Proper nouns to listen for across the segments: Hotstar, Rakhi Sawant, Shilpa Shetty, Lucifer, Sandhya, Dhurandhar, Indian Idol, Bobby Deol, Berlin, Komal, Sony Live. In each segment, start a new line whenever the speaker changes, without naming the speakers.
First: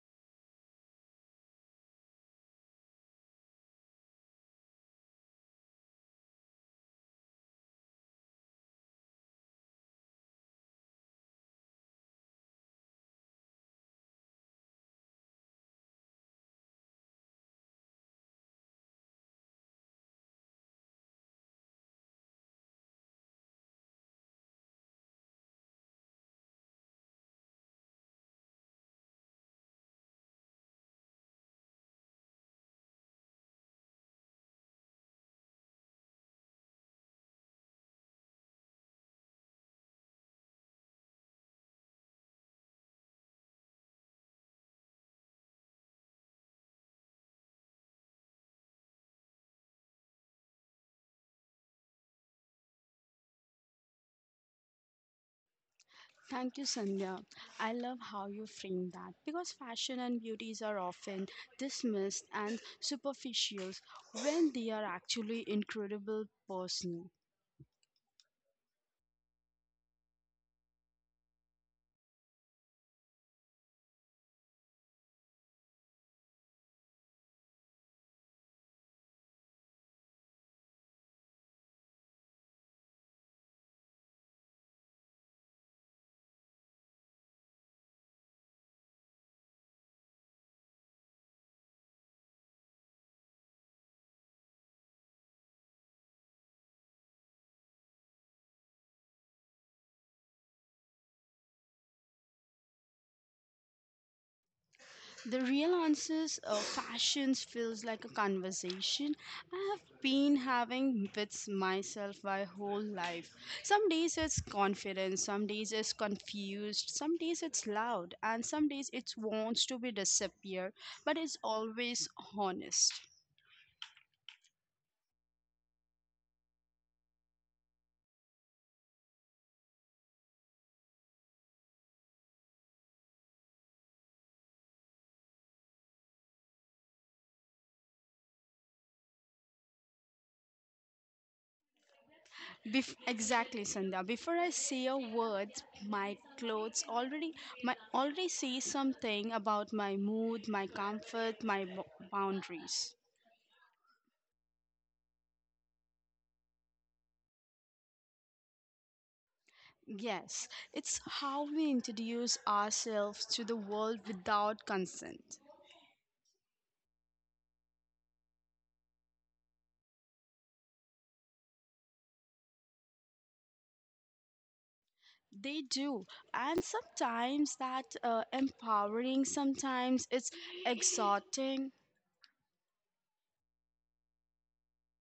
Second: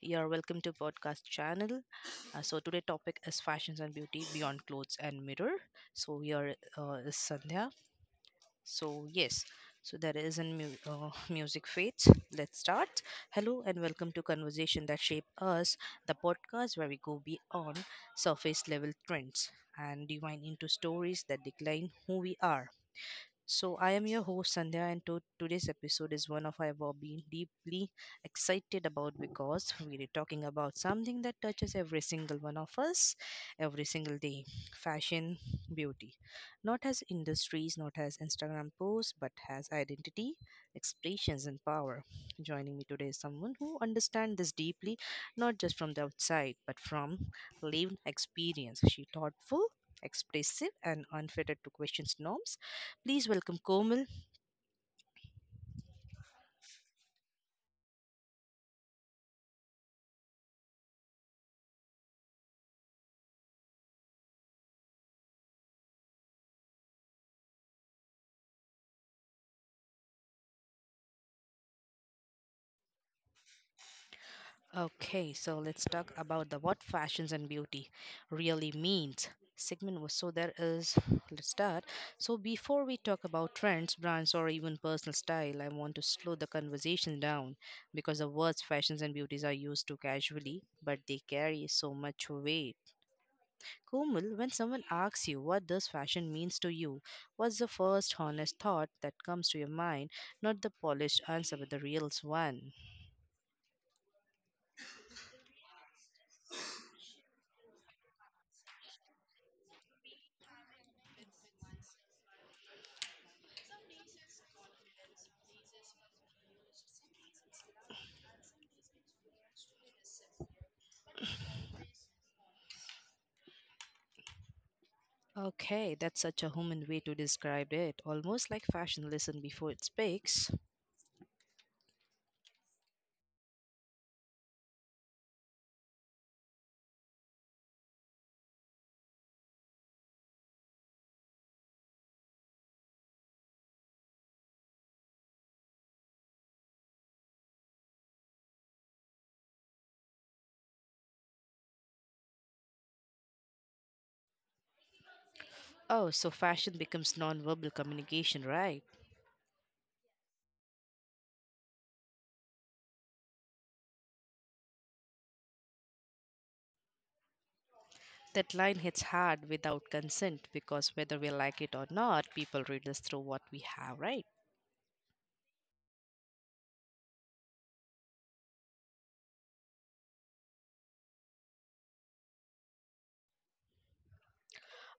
you're welcome to podcast channel. So today topic is fashions and beauty beyond clothes and mirror. So here is Sandhya. So yes. So there is a music fades. Let's start. Hello and welcome to conversation that shape us, the podcast where we go beyond surface level trends and divine into stories that decline who we are. So, I am your host Sandhya, and today's episode is one of I have been deeply excited about because we are talking about something that touches every single one of us every single day fashion, beauty. Not as industries, not as Instagram posts, but as identity, expressions, and power. Joining me today is someone who understands this deeply, not just from the outside, but from lived experience. She thoughtful expressive and unfettered to questions norms. Please welcome Komal.
Thank you, Sandhya. I love how you frame that because fashion and beauties are often dismissed and superficial when they are actually incredible personal.
Okay, so let's talk about the what fashions and beauty really means. Segment was so there is let's start. So before we talk about trends, brands, or even personal style, I want to slow the conversation down because the words fashions and beauties are used too casually, but they carry so much weight. Komal, when someone asks you what does fashion means to you, what's the first honest thought that comes to your mind? Not the polished answer, but the real one.
The real answers of fashions feels like a conversation I have been having with myself my whole life. Some days it's confident, some days it's confused, some days it's loud, and some days it wants to be disappear, but it's always honest.
Okay, that's such a human way to describe it, almost like fashion listen before it speaks.
Exactly, Sandhya. Before I say a word, my clothes already my already say something about my mood, my comfort, my boundaries.
Oh, so fashion becomes non-verbal communication, right?
Yes, it's how we introduce ourselves to the world without consent.
That line hits hard without consent because whether we like it or not, people read us through what we have, right?
They do, and sometimes that empowering. Sometimes it's exhorting.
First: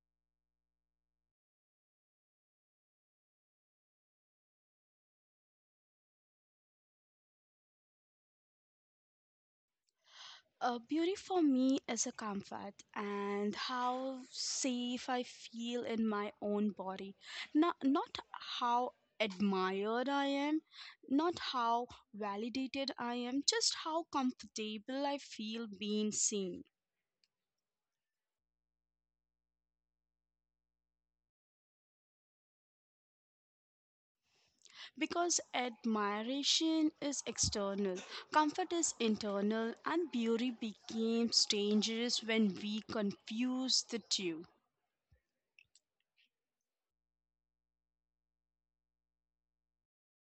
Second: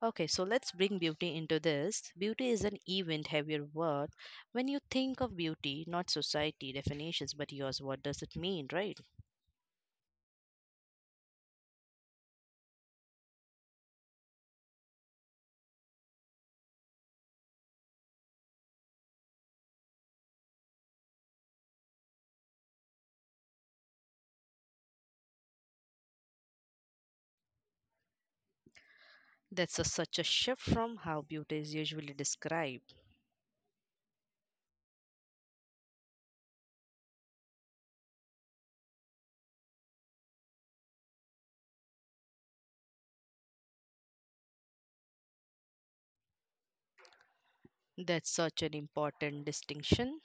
Okay, so let's bring beauty into this. Beauty is an event heavier word. When you think of beauty, not society definitions, but yours, what does it mean, right?
Beauty for me is a comfort and how safe I feel in my own body. Not how admired I am, not how validated I am, just how comfortable I feel being seen.
That's a, such a shift from how beauty is usually described.
Because admiration is external, comfort is internal, and beauty becomes dangerous when we confuse the two.
That's such an important distinction.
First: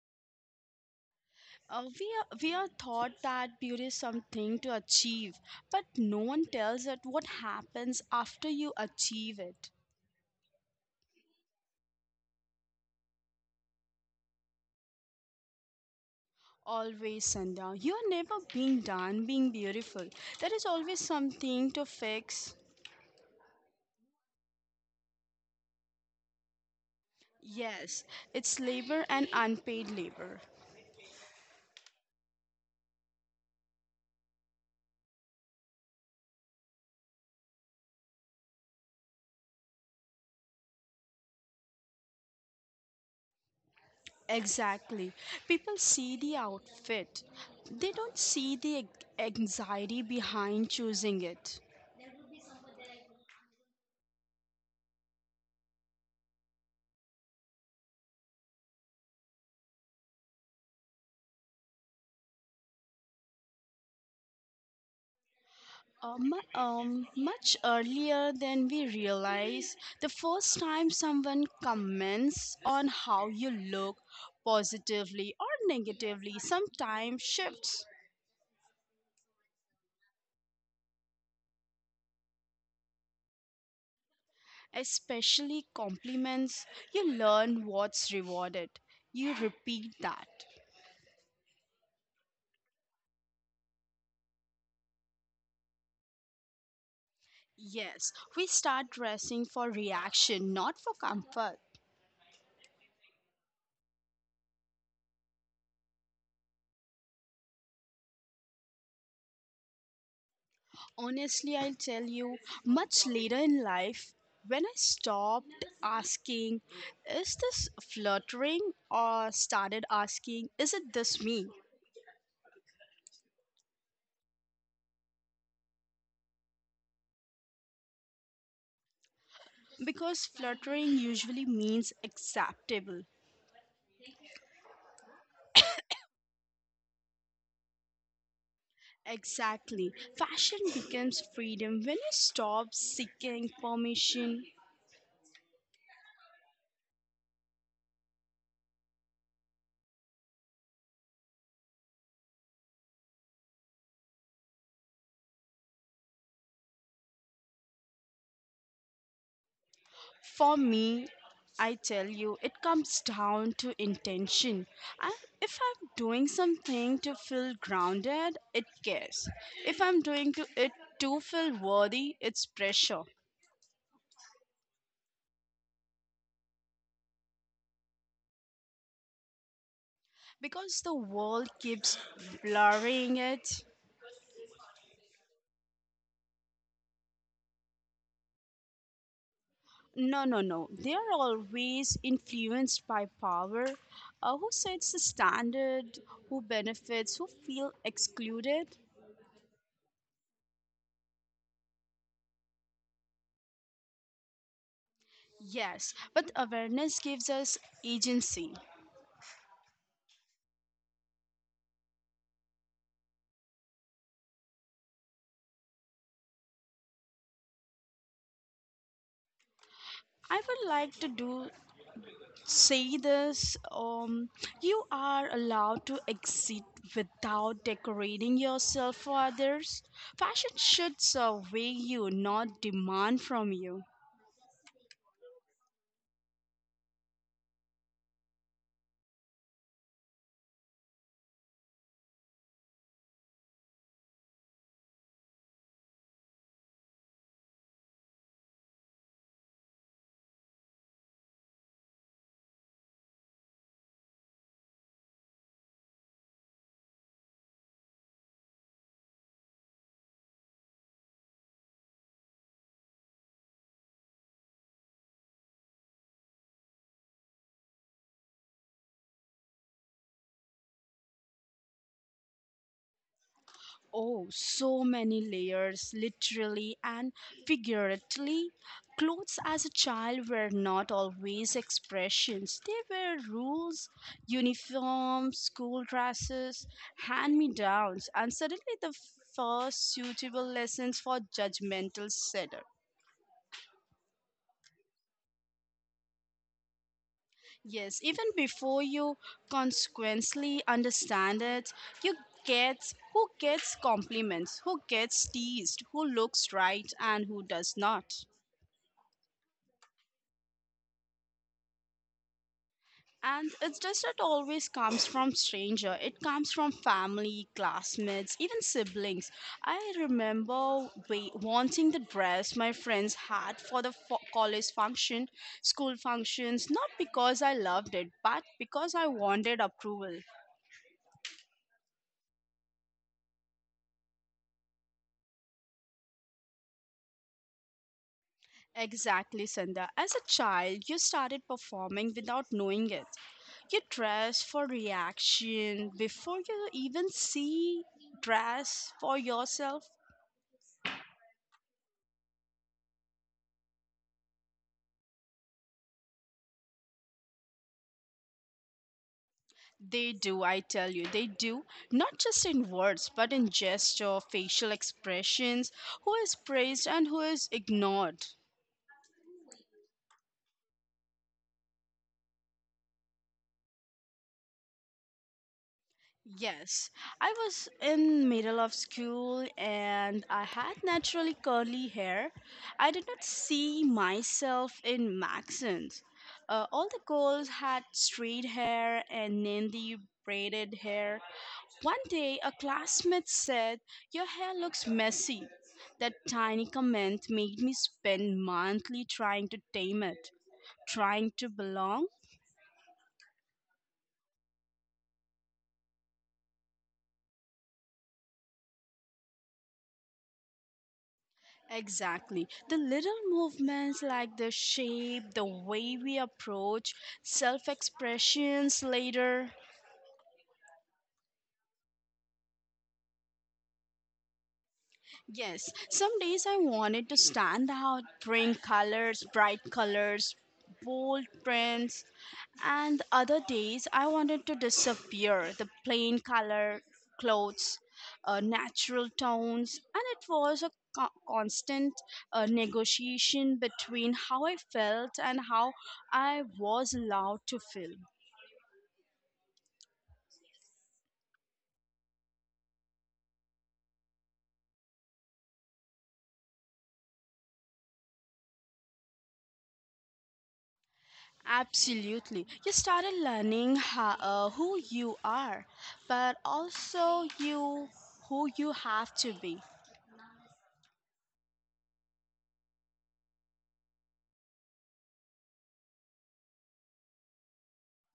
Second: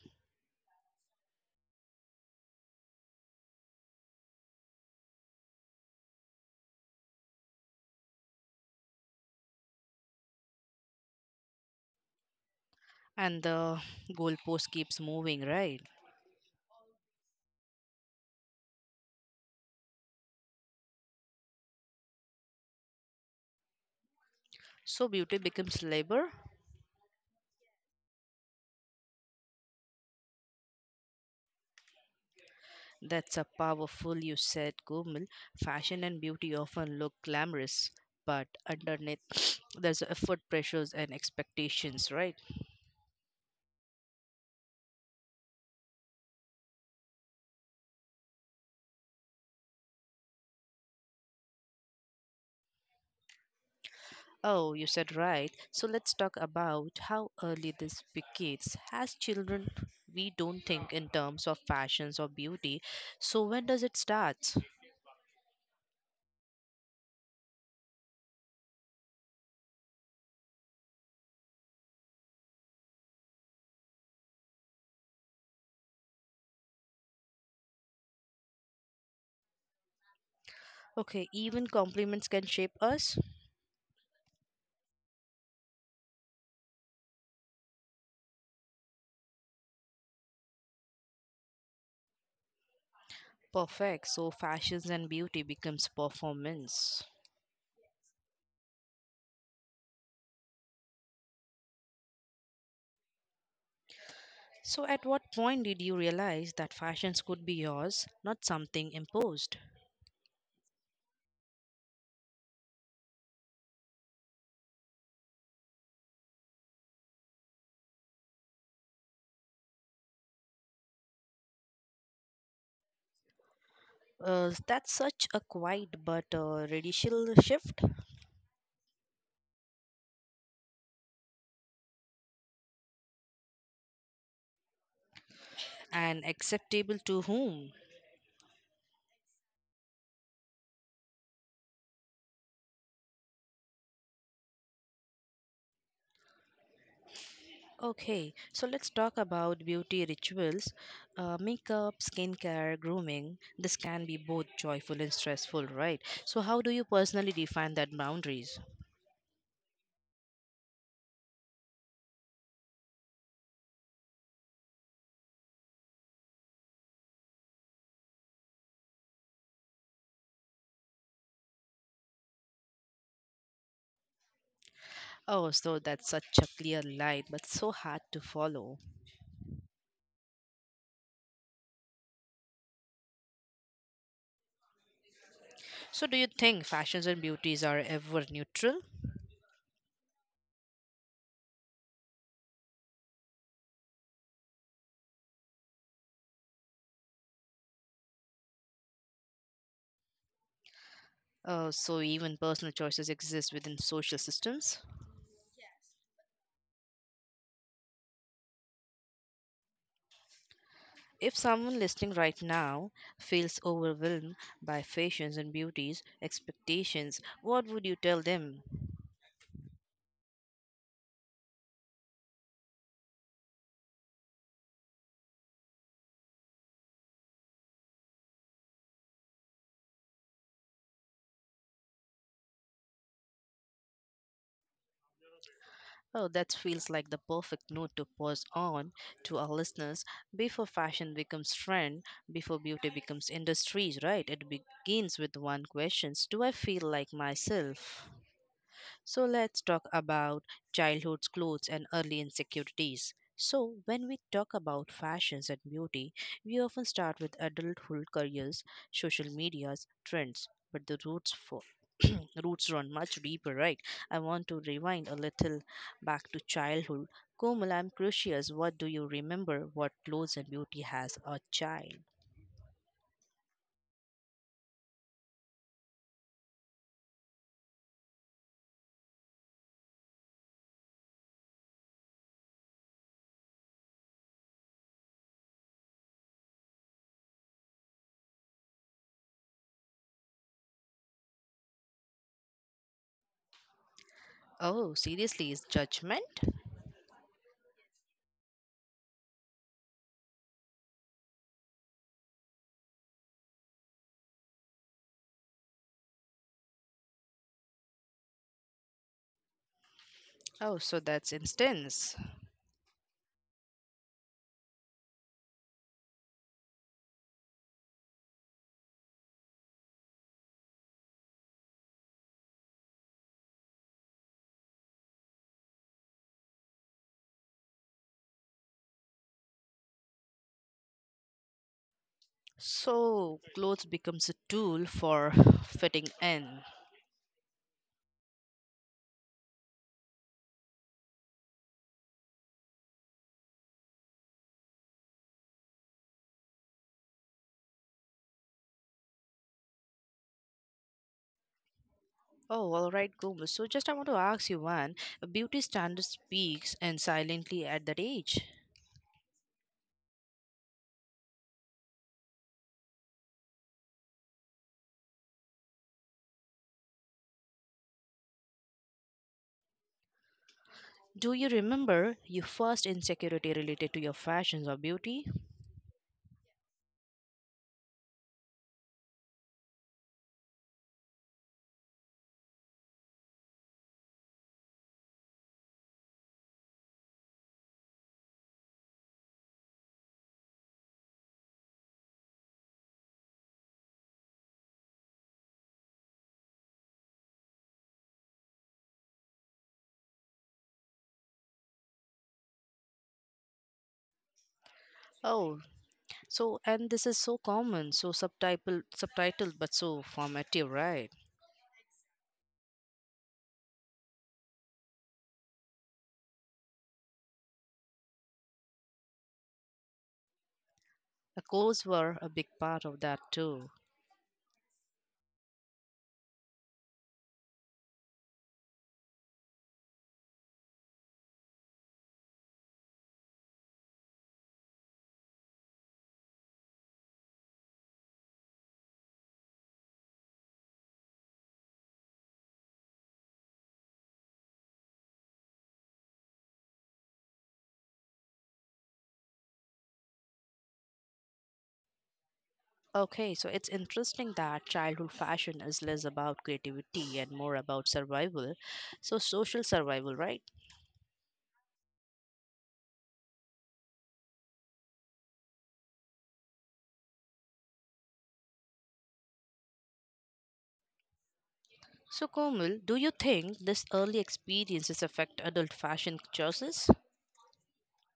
We are taught that beauty is something to achieve, but no one tells us what happens after you achieve it.
And the goalpost keeps moving, right?
Always, Sandhya, you are never being done being beautiful. There is always something to fix.
So beauty becomes labor.
Yes, it's labor and unpaid labor.
That's a powerful you said, Gomil. Fashion and beauty often look glamorous, but underneath there's effort pressures and expectations, right?
Exactly. People see the outfit, they don't see the anxiety behind choosing it.
Oh, you said right. So let's talk about how early this begins. As children, we don't think in terms of fashions or beauty. So when does it start?
Much earlier than we realize, the first time someone comments on how you look positively or negatively sometimes shifts.
Okay, even compliments can shape us.
Especially compliments, you learn what's rewarded. You repeat that.
Perfect. So fashions and beauty becomes performance.
Yes, we start dressing for reaction, not for comfort.
So at what point did you realize that fashions could be yours, not something imposed?
Honestly, I'll tell you, much later in life, when I stopped asking, is this fluttering, or started asking, is it this me?
That's such a quiet but radical shift,
Because fluttering usually means acceptable.
and acceptable to whom?
Exactly. Fashion becomes freedom when you stop seeking permission.
Okay, so let's talk about beauty rituals, makeup, skincare, grooming. This can be both joyful and stressful, right? So, how do you personally define that boundaries?
For me, I tell you, it comes down to intention. I, if I'm doing something to feel grounded, it cares. If I'm doing it to feel worthy, it's pressure.
Oh, so that's such a clear line, but so hard to follow.
Because the world keeps blurring it.
So, do you think fashions and beauties are ever neutral?
No, no, no. They are always influenced by power. Who sets the standard? Who benefits? Who feel excluded?
So even personal choices exist within social systems?
Yes, but awareness gives us agency.
If someone listening right now feels overwhelmed by fashions and beauties expectations, what would you tell them?
I would like to do say this um you are allowed to exit without decorating yourself for others. Fashion should survey you, not demand from you.
Oh, that feels like the perfect note to pause on to our listeners before fashion becomes trend, before beauty becomes industries, right? It begins with one question: do I feel like myself? So let's talk about childhood's clothes and early insecurities. So, when we talk about fashions and beauty, we often start with adulthood careers, social medias, trends, but the roots for roots run much deeper, right? I want to rewind a little back to childhood. Komal, I'm curious, what do you remember what clothes and beauty has a child?
Oh, so many layers, literally and figuratively. Clothes as a child were not always expressions, they were rules, uniforms, school dresses, hand me downs, and suddenly the first suitable lessons for judgmental setter.
Oh, seriously, is judgment?
Yes, even before you consequently understand it, you gets who gets compliments, who gets teased, who looks right and who does not.
Oh, so that's instance.
And it's just that always comes from stranger. It comes from family, classmates, even siblings. I remember wanting the dress my friends had for the college function, school functions, not because I loved it, but because I wanted approval.
So, clothes becomes a tool for fitting in.
Exactly, Sandha. As a child, you started performing without knowing it. You dress for reaction before you even see dress for yourself.
Oh, all right, Gomez. So, just I want to ask you one. A beauty standard speaks and silently at that age.
They do, I tell you, they do. Not just in words, but in gesture, facial expressions, who is praised and who is ignored.
Do you remember your first insecurity related to your fashions or beauty?
Yes, I was in middle of school and I had naturally curly hair. I did not see myself in Maxons. All the girls had straight hair and Nandi braided hair. One day, a classmate said, your hair looks messy. That tiny comment made me spend monthly trying to tame it, trying to belong.
Oh, so, and this is so common, so subtitle, subtitled, but so formative, right?
Exactly. The little movements like the shape, the way we approach, self expressions later.
The clothes were a big part of that too.
Yes, some days I wanted to stand out, bring colors, bright colors, bold prints, and other days, I wanted to disappear the plain color, clothes, natural tones, and it was a constant negotiation between how I felt and how I was allowed to feel.
Okay, so it's interesting that childhood fashion is less about creativity and more about survival, so social survival, right?
Absolutely. You started learning who you are, but also you who you have to be.
So, Komal, do you think this early experiences affect adult fashion choices?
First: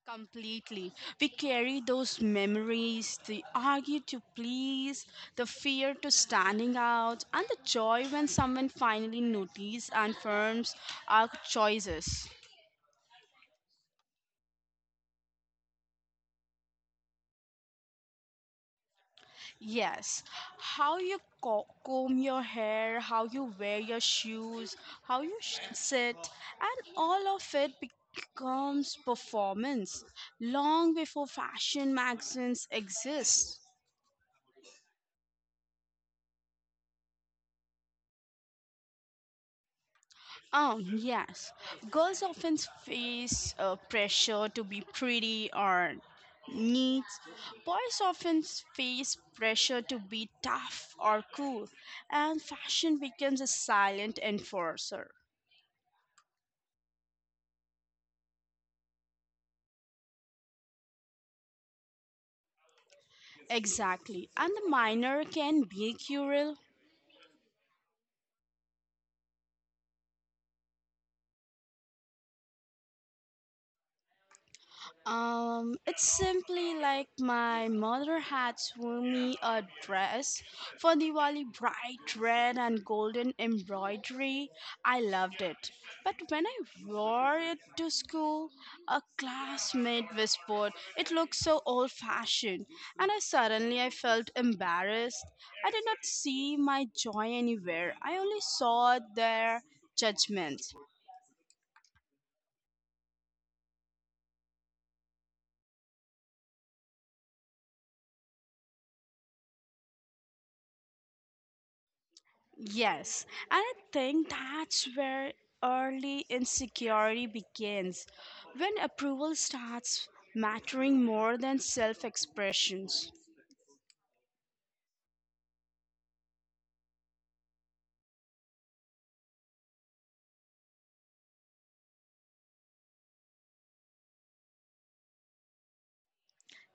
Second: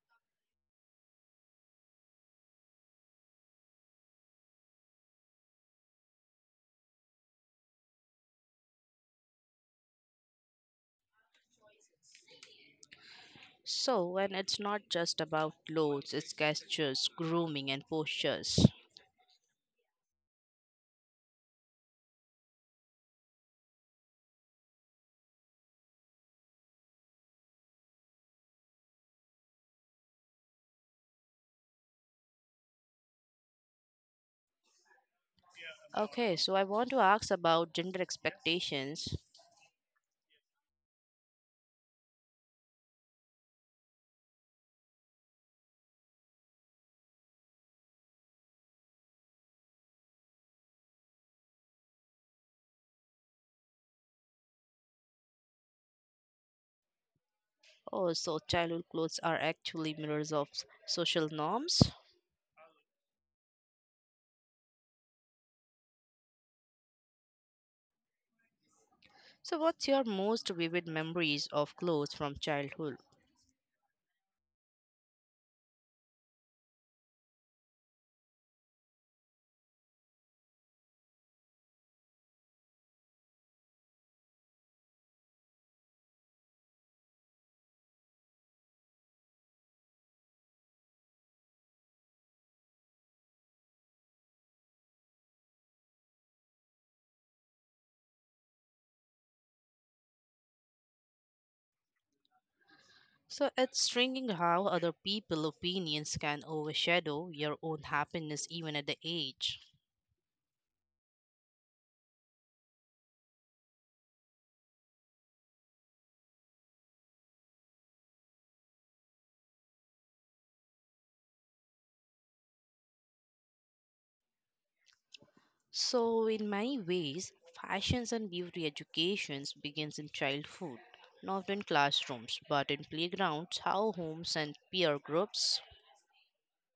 Completely. We carry those memories, the argue to please, the fear to standing out, and the joy when someone finally notices and affirms our choices.
So, and it's not just about clothes, it's gestures, grooming, and postures.
Yes, how you comb your hair, how you wear your shoes, how you sit, and all of it becomes performance long before fashion magazines exist.
Okay, so I want to ask about gender expectations.
Yes. Girls often face pressure to be pretty or neat. Boys often face pressure to be tough or cool. And fashion becomes a silent enforcer.
Oh, so childhood clothes are actually mirrors of social norms.
Exactly. And the minor can be cruel.
So, what's your most vivid memories of clothes from childhood?
It's simply like my mother had sewn me a dress for Diwali, bright red and golden embroidery. I loved it. But when I wore it to school, a classmate whispered, "It looks so old-fashioned," and I suddenly I felt embarrassed. I did not see my joy anywhere. I only saw their judgment.
So, it's striking how other people's opinions can overshadow your own happiness even at the age.
Yes, and I think that's where early insecurity begins, when approval starts mattering more than self expressions.
So, in many ways, fashions and beauty educations begins in childhood, not in classrooms, but in playgrounds, how homes and peer groups.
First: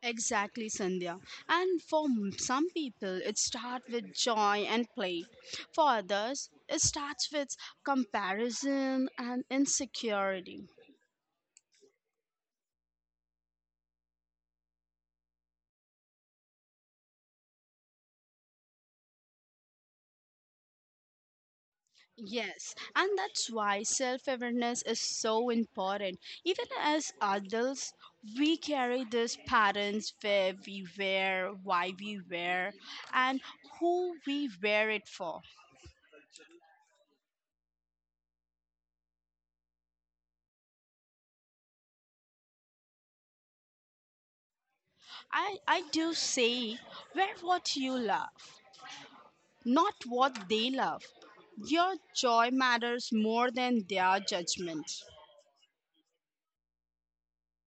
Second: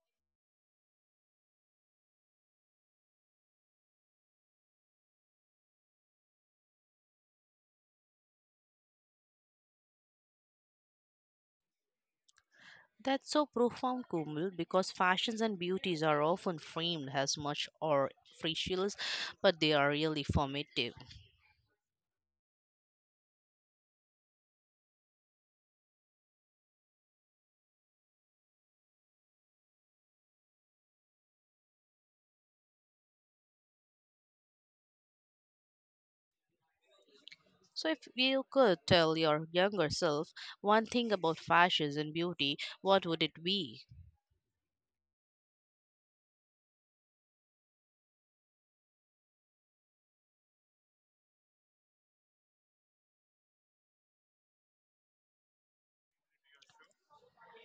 Exactly, Sandhya. And for some people, it starts with joy and play. For others, it starts with comparison and insecurity.
That's so profound, Kumul, because fashions and beauties are often framed as much or frivolous, but they are really formative.
Yes, and that's why self awareness is so important. Even as adults, we carry these patterns where we wear, why we wear, and who we wear it for.
So, if you could tell your younger self one thing about fashions and beauty, what would it be?
I do say, wear what you love, not what they love. Your joy matters more than their judgment.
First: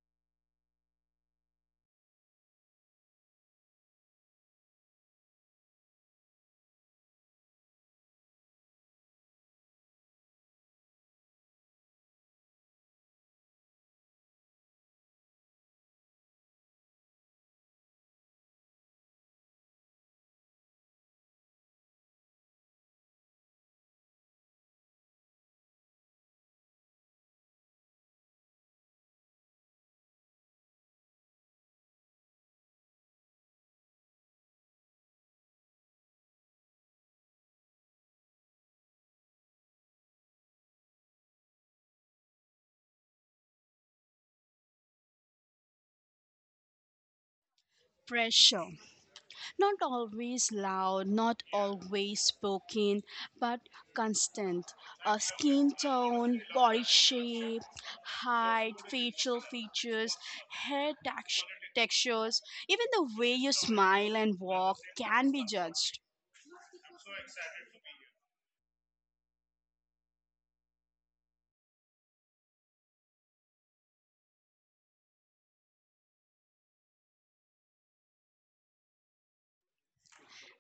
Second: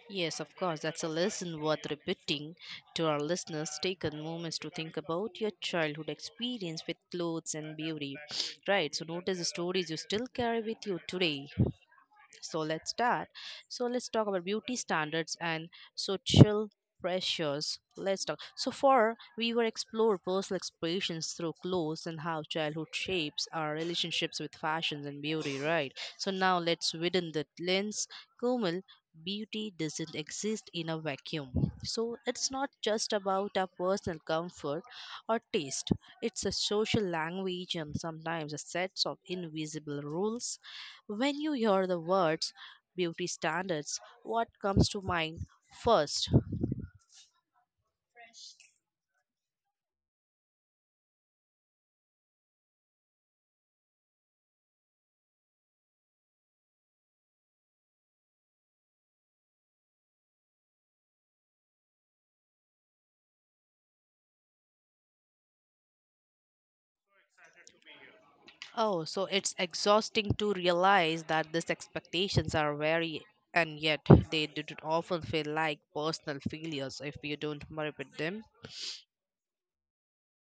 Yes, of course, that's a lesson worth repeating to our listeners. Take a moment to think about your childhood experience with clothes and beauty. Right, so notice the stories you still carry with you today. So let's start. So let's talk about beauty standards and social pressures. Let's talk. So far, we will explore personal expressions through clothes and how childhood shapes our relationships with fashions and beauty, right? So now let's widen the lens. Kumil, beauty doesn't exist in a vacuum. So it's not just about our personal comfort or taste. It's a social language and sometimes a sets of invisible rules. When you hear the words beauty standards, what comes to mind first?
Pressure. Not always loud, not always spoken, but constant. A skin tone, body shape, height, facial features, hair tex- textures, even the way you smile and walk can be judged.
Oh, so it's exhausting to realize that these expectations are very and yet they do often feel like personal failures if you don't meet them.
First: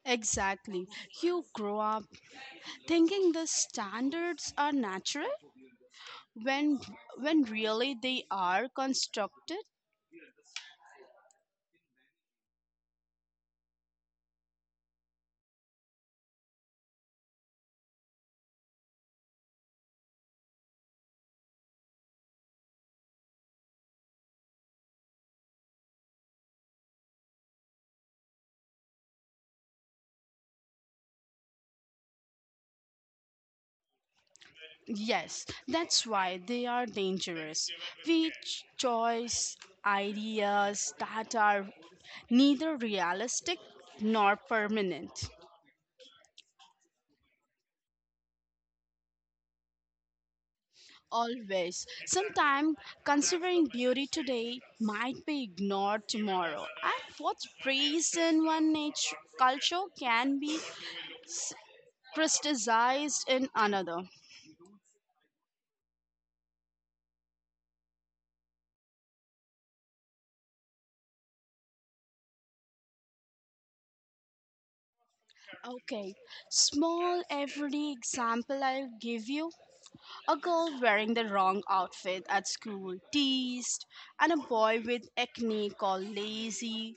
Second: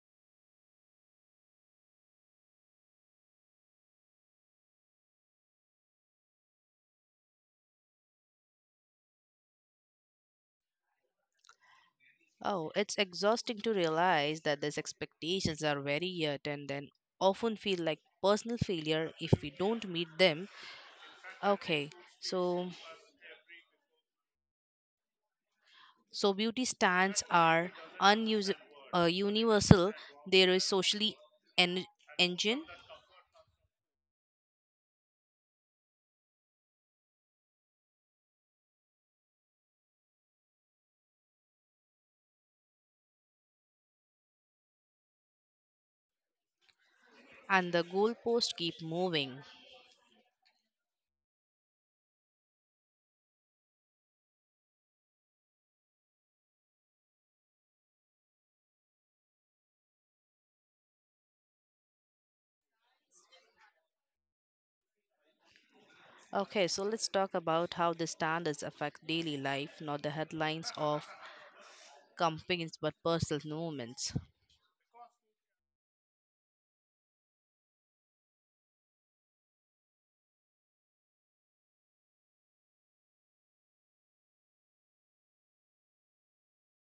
Exactly. You grow up thinking the standards are natural when when really they are constructed.
Oh, it's exhausting to realize that these expectations are very yet and then often feel like personal failure if we don't meet them. Okay, so so beauty standards are unus- universal. There is socially en- engine,
Yes, that's why they are dangerous. We choose ideas that are neither realistic nor permanent.
and the goalposts keep moving.
Always. Sometimes considering beauty today might be ignored tomorrow. And what's praised in one nature, culture can be s- criticized in another.
Okay, so let's talk about how the standards affect daily life, not the headlines of campaigns, but personal movements.
Okay, small everyday example I'll give you. A girl wearing the wrong outfit at school teased, and a boy with acne called lazy.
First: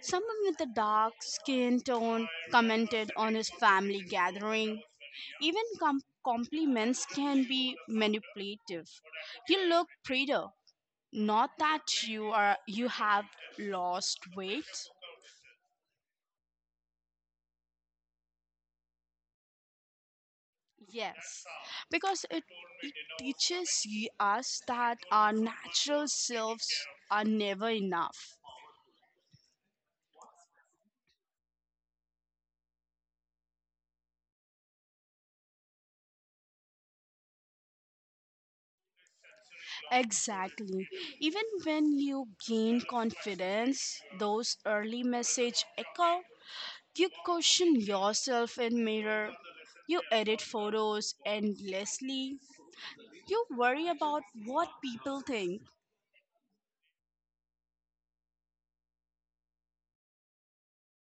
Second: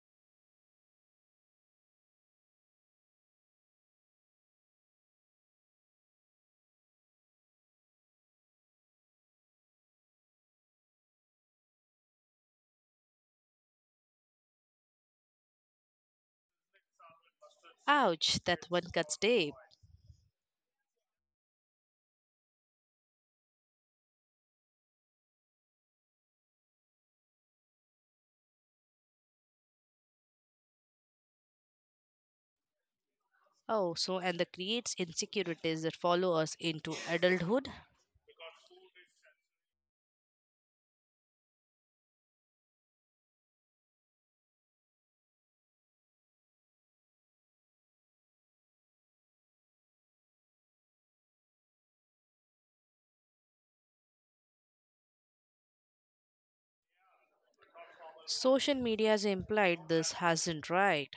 Someone with a dark skin tone commented on his family gathering. Even compliments can be manipulative. You look prettier. Not that you are you have lost weight.
Ouch! That one cuts deep.
Yes, because it teaches us that our natural selves are never enough.
Oh, so and that creates insecurities that follow us into adulthood.
Exactly. Even when you gain confidence, those early message echo, you question yourself in mirror, you edit photos endlessly, you worry about what people think.
Social media has implied this hasn't right.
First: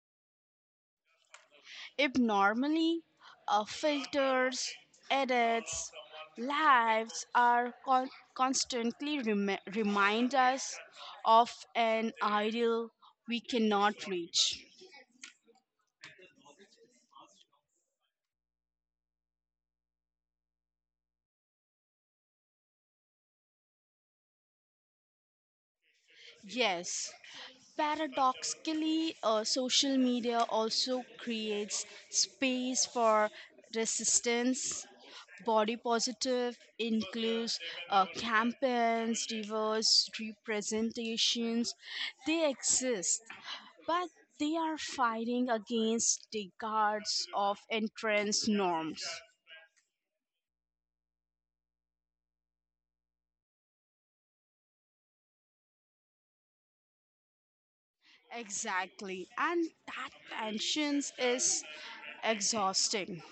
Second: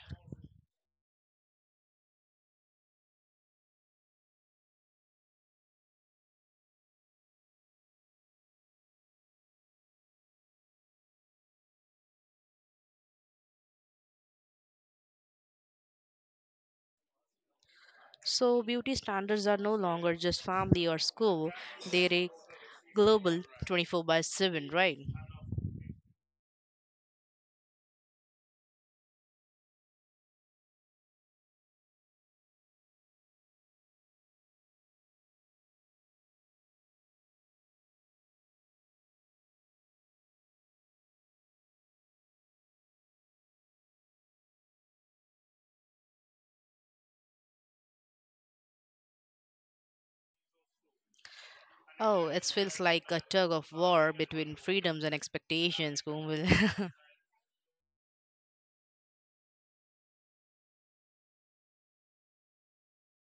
If normally filters, edits, lives are constantly remind us of an ideal we cannot reach.
So, beauty standards are no longer just family or school, they're a global 24/7, right?
Yes, paradoxically, social media also creates space for resistance. Body positive includes campaigns, diverse representations. They exist, but they are fighting against decades of entrance norms.
Oh, it feels like a tug of war between freedoms and expectations, Kumul.
Exactly, and that tension is exhausting.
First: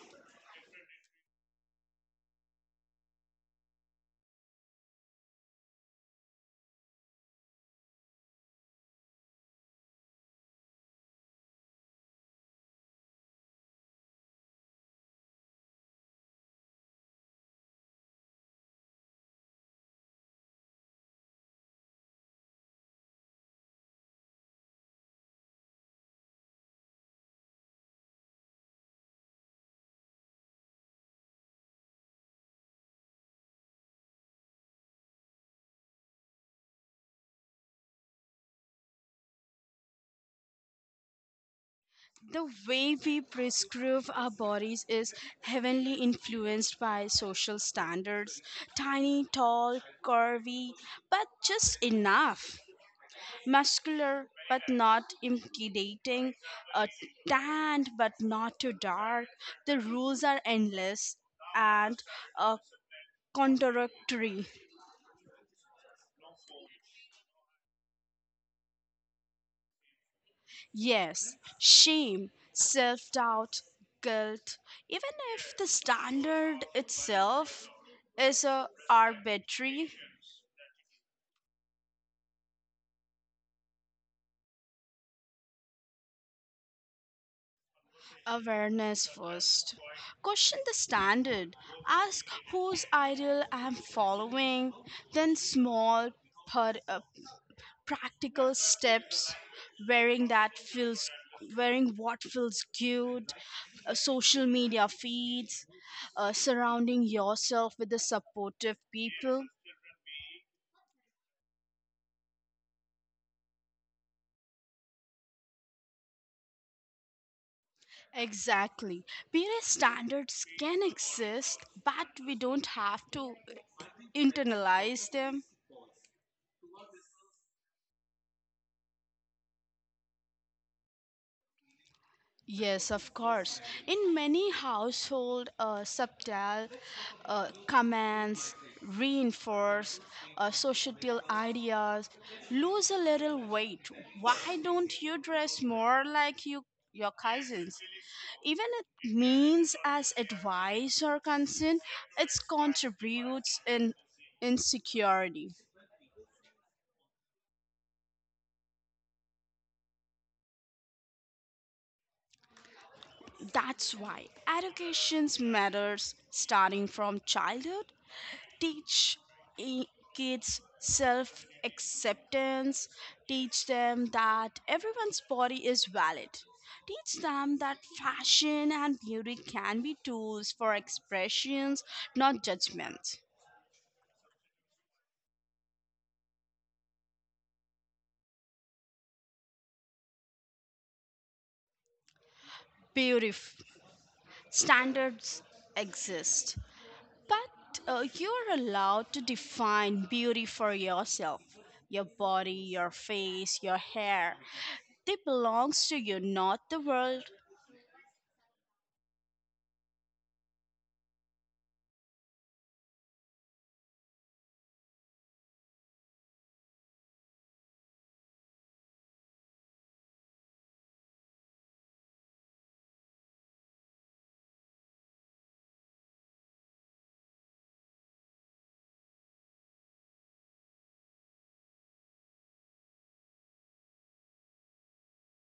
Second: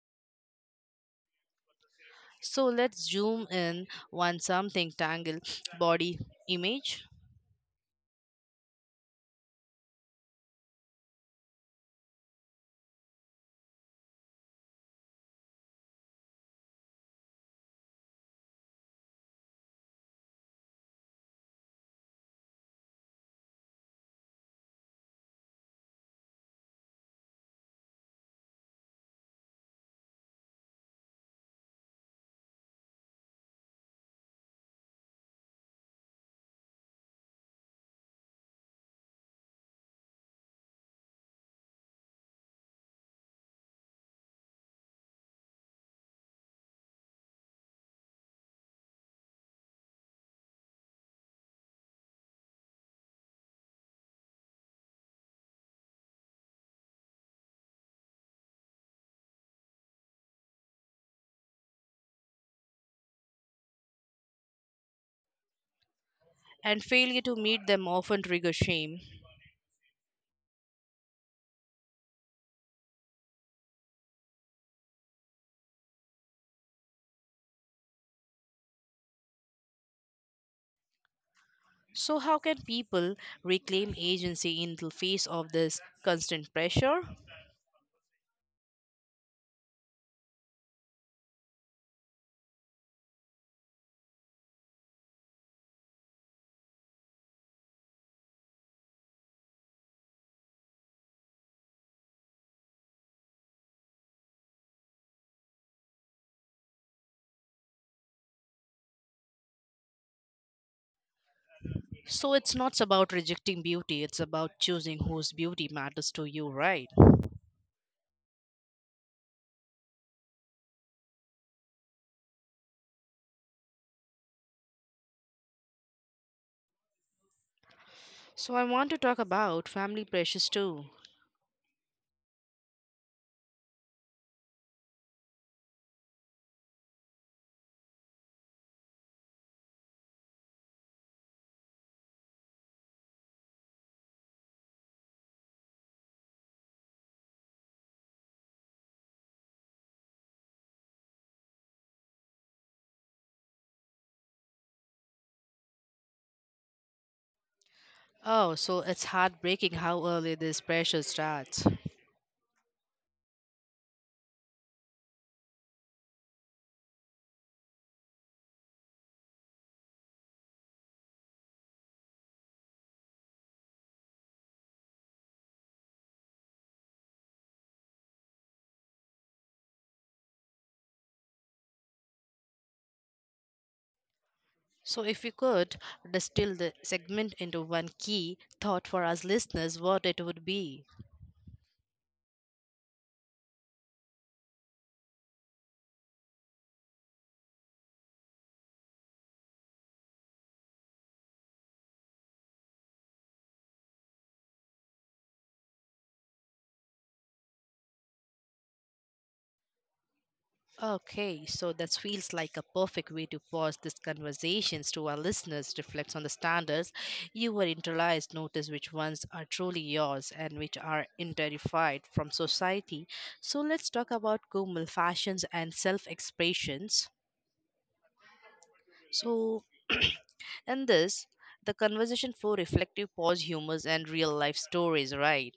So, let's zoom in on something tangled body image,
The way we prescribe our bodies is heavily influenced by social standards tiny, tall, curvy, but just enough, muscular but not intimidating, uh, tanned but not too dark. The rules are endless and uh, contradictory.
and failure to meet them often trigger shame.
Yes, shame, self doubt, guilt, even if the standard itself is a arbitrary.
So, how can people reclaim agency in the face of this constant pressure?
Awareness first. Question the standard, ask whose ideal I am following, then small per practical steps wearing that feels wearing what feels good, social media feeds, surrounding yourself with the supportive people.
So it's not about rejecting beauty, it's about choosing whose beauty matters to you, right?
Exactly, peer standards can exist but we don't have to internalize them.
So I want to talk about family pressures too.
Yes, of course. In many household, subtle commands reinforce societal ideas. Lose a little weight. Why don't you dress more like your cousins? Even it means as advice or consent, it contributes in insecurity.
Oh, so it's heartbreaking how early this pressure starts.
That's why education matters starting from childhood. Teach i- kids self acceptance, teach them that everyone's body is valid, teach them that fashion and beauty can be tools for expressions, not judgment.
So if you could distill the segment into one key thought for us listeners, what it would be.
Beautiful standards exist, but you're allowed to define beauty for yourself. Your body, your face, your hair, they belongs to you, not the world.
Okay, so that feels like a perfect way to pause this conversations to our listeners, reflects on the standards you were internalized, notice which ones are truly yours and which are interified from society. So let's talk about Kumal fashions and self-expressions. So in this, the conversation for reflective pause humors and real life stories, right?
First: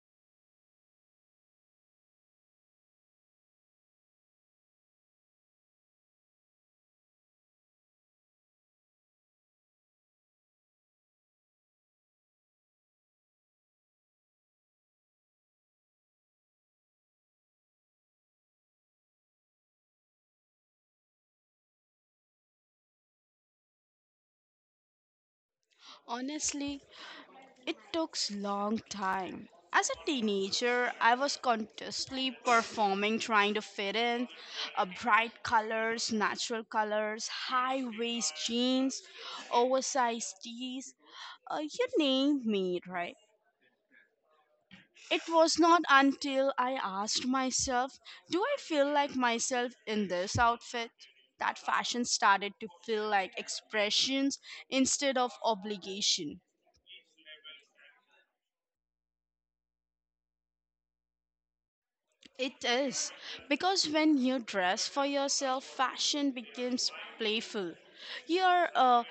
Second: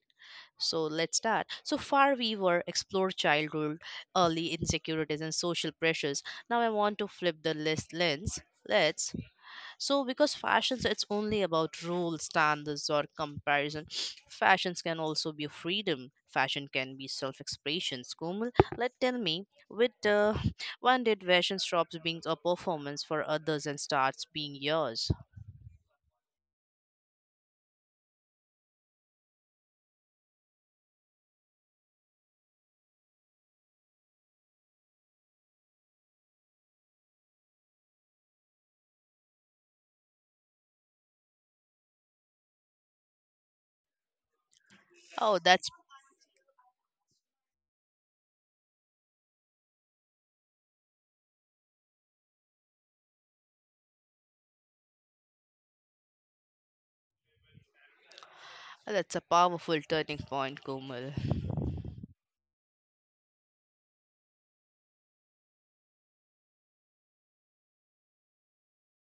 So let's start. So far, we were explore childhood, early insecurities, and social pressures. Now I want to flip the list lens. Let's so because fashions it's only about rules, standards, or comparison. Fashions can also be freedom. Fashion can be self-expression. Kumul, let tell me, with when did fashion stops being a performance for others and starts being yours?
Honestly, it took long time. As a teenager, I was constantly performing, trying to fit in bright colors, natural colors, high waist jeans, oversized tees. You name me, right? It
Oh,
was not until I asked myself, do I feel like myself in this outfit? That fashion started to feel like expressions instead of obligation.
that's a powerful turning point, Kumul.
It is. Because when you dress for yourself, fashion becomes playful. You're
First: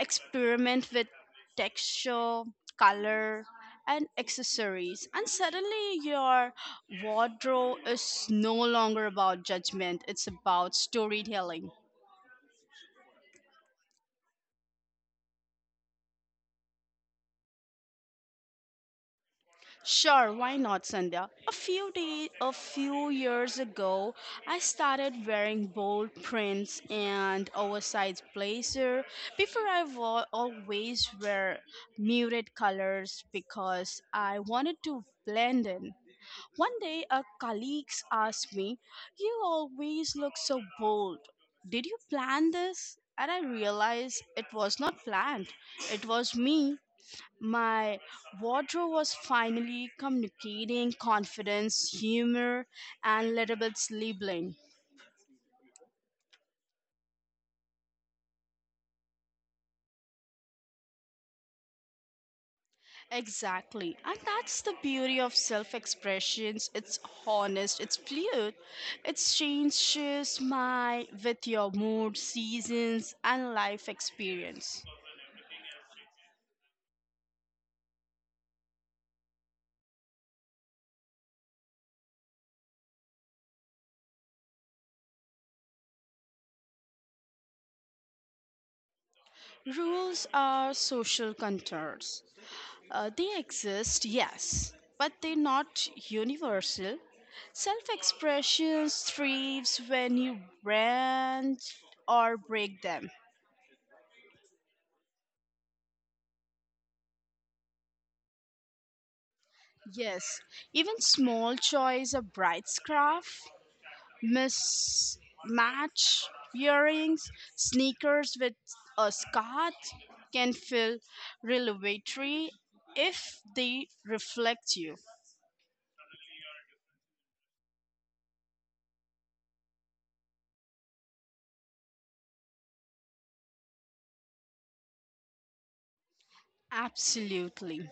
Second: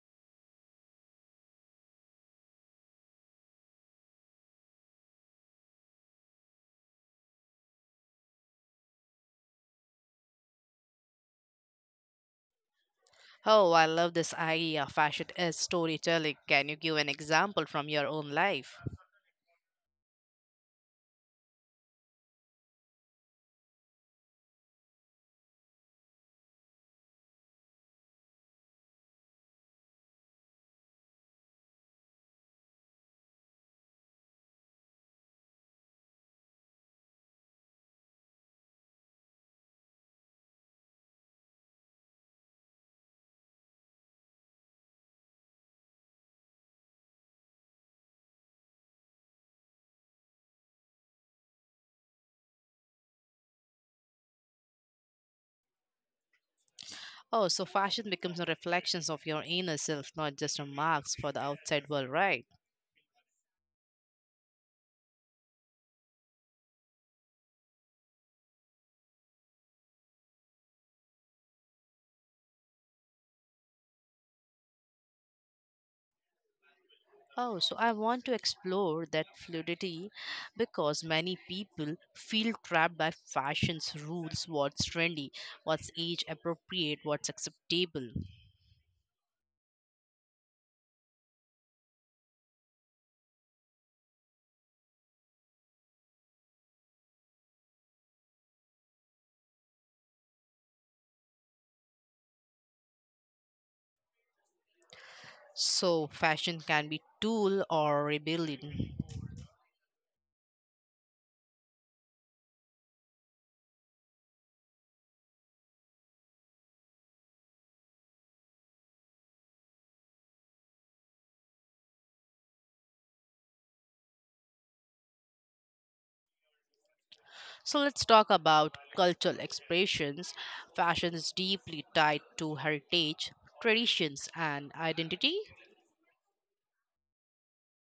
experiment with texture, color, and accessories, and suddenly your wardrobe is no longer about judgment, it's about storytelling.
Oh, I love this idea. Fashion is storytelling. Can you give an example from your own life?
Sure, why not, Sandhya? A few years ago, I started wearing bold prints and oversized blazer. Before, I always wear muted colors because I wanted to blend in. One day, a colleague asked me, "You always look so bold. Did you plan this?" And I realized it was not planned. It was me my wardrobe was finally communicating confidence, humor, and little bit labeling.
Oh, so fashion becomes a reflection of your inner self, not just a marks for the outside world, right?
Exactly. And that's the beauty of self expressions. It's honest, it's fluid, it changes my with your mood, seasons, and life experience.
Oh, so I want to explore that fluidity because many people feel trapped by fashion's rules what's trendy, what's age appropriate, what's acceptable.
Rules are social contours. They exist, yes, but they're not universal. Self expression thrives when you branch or break them.
So, fashion can be tool or rebellion.
Yes, even small choice of bright scarf, mismatch earrings, sneakers with a scarf can feel revelatory if they reflect you.
So let's talk about cultural expressions. Fashion is deeply tied to heritage, traditions, and identity.
Absolutely.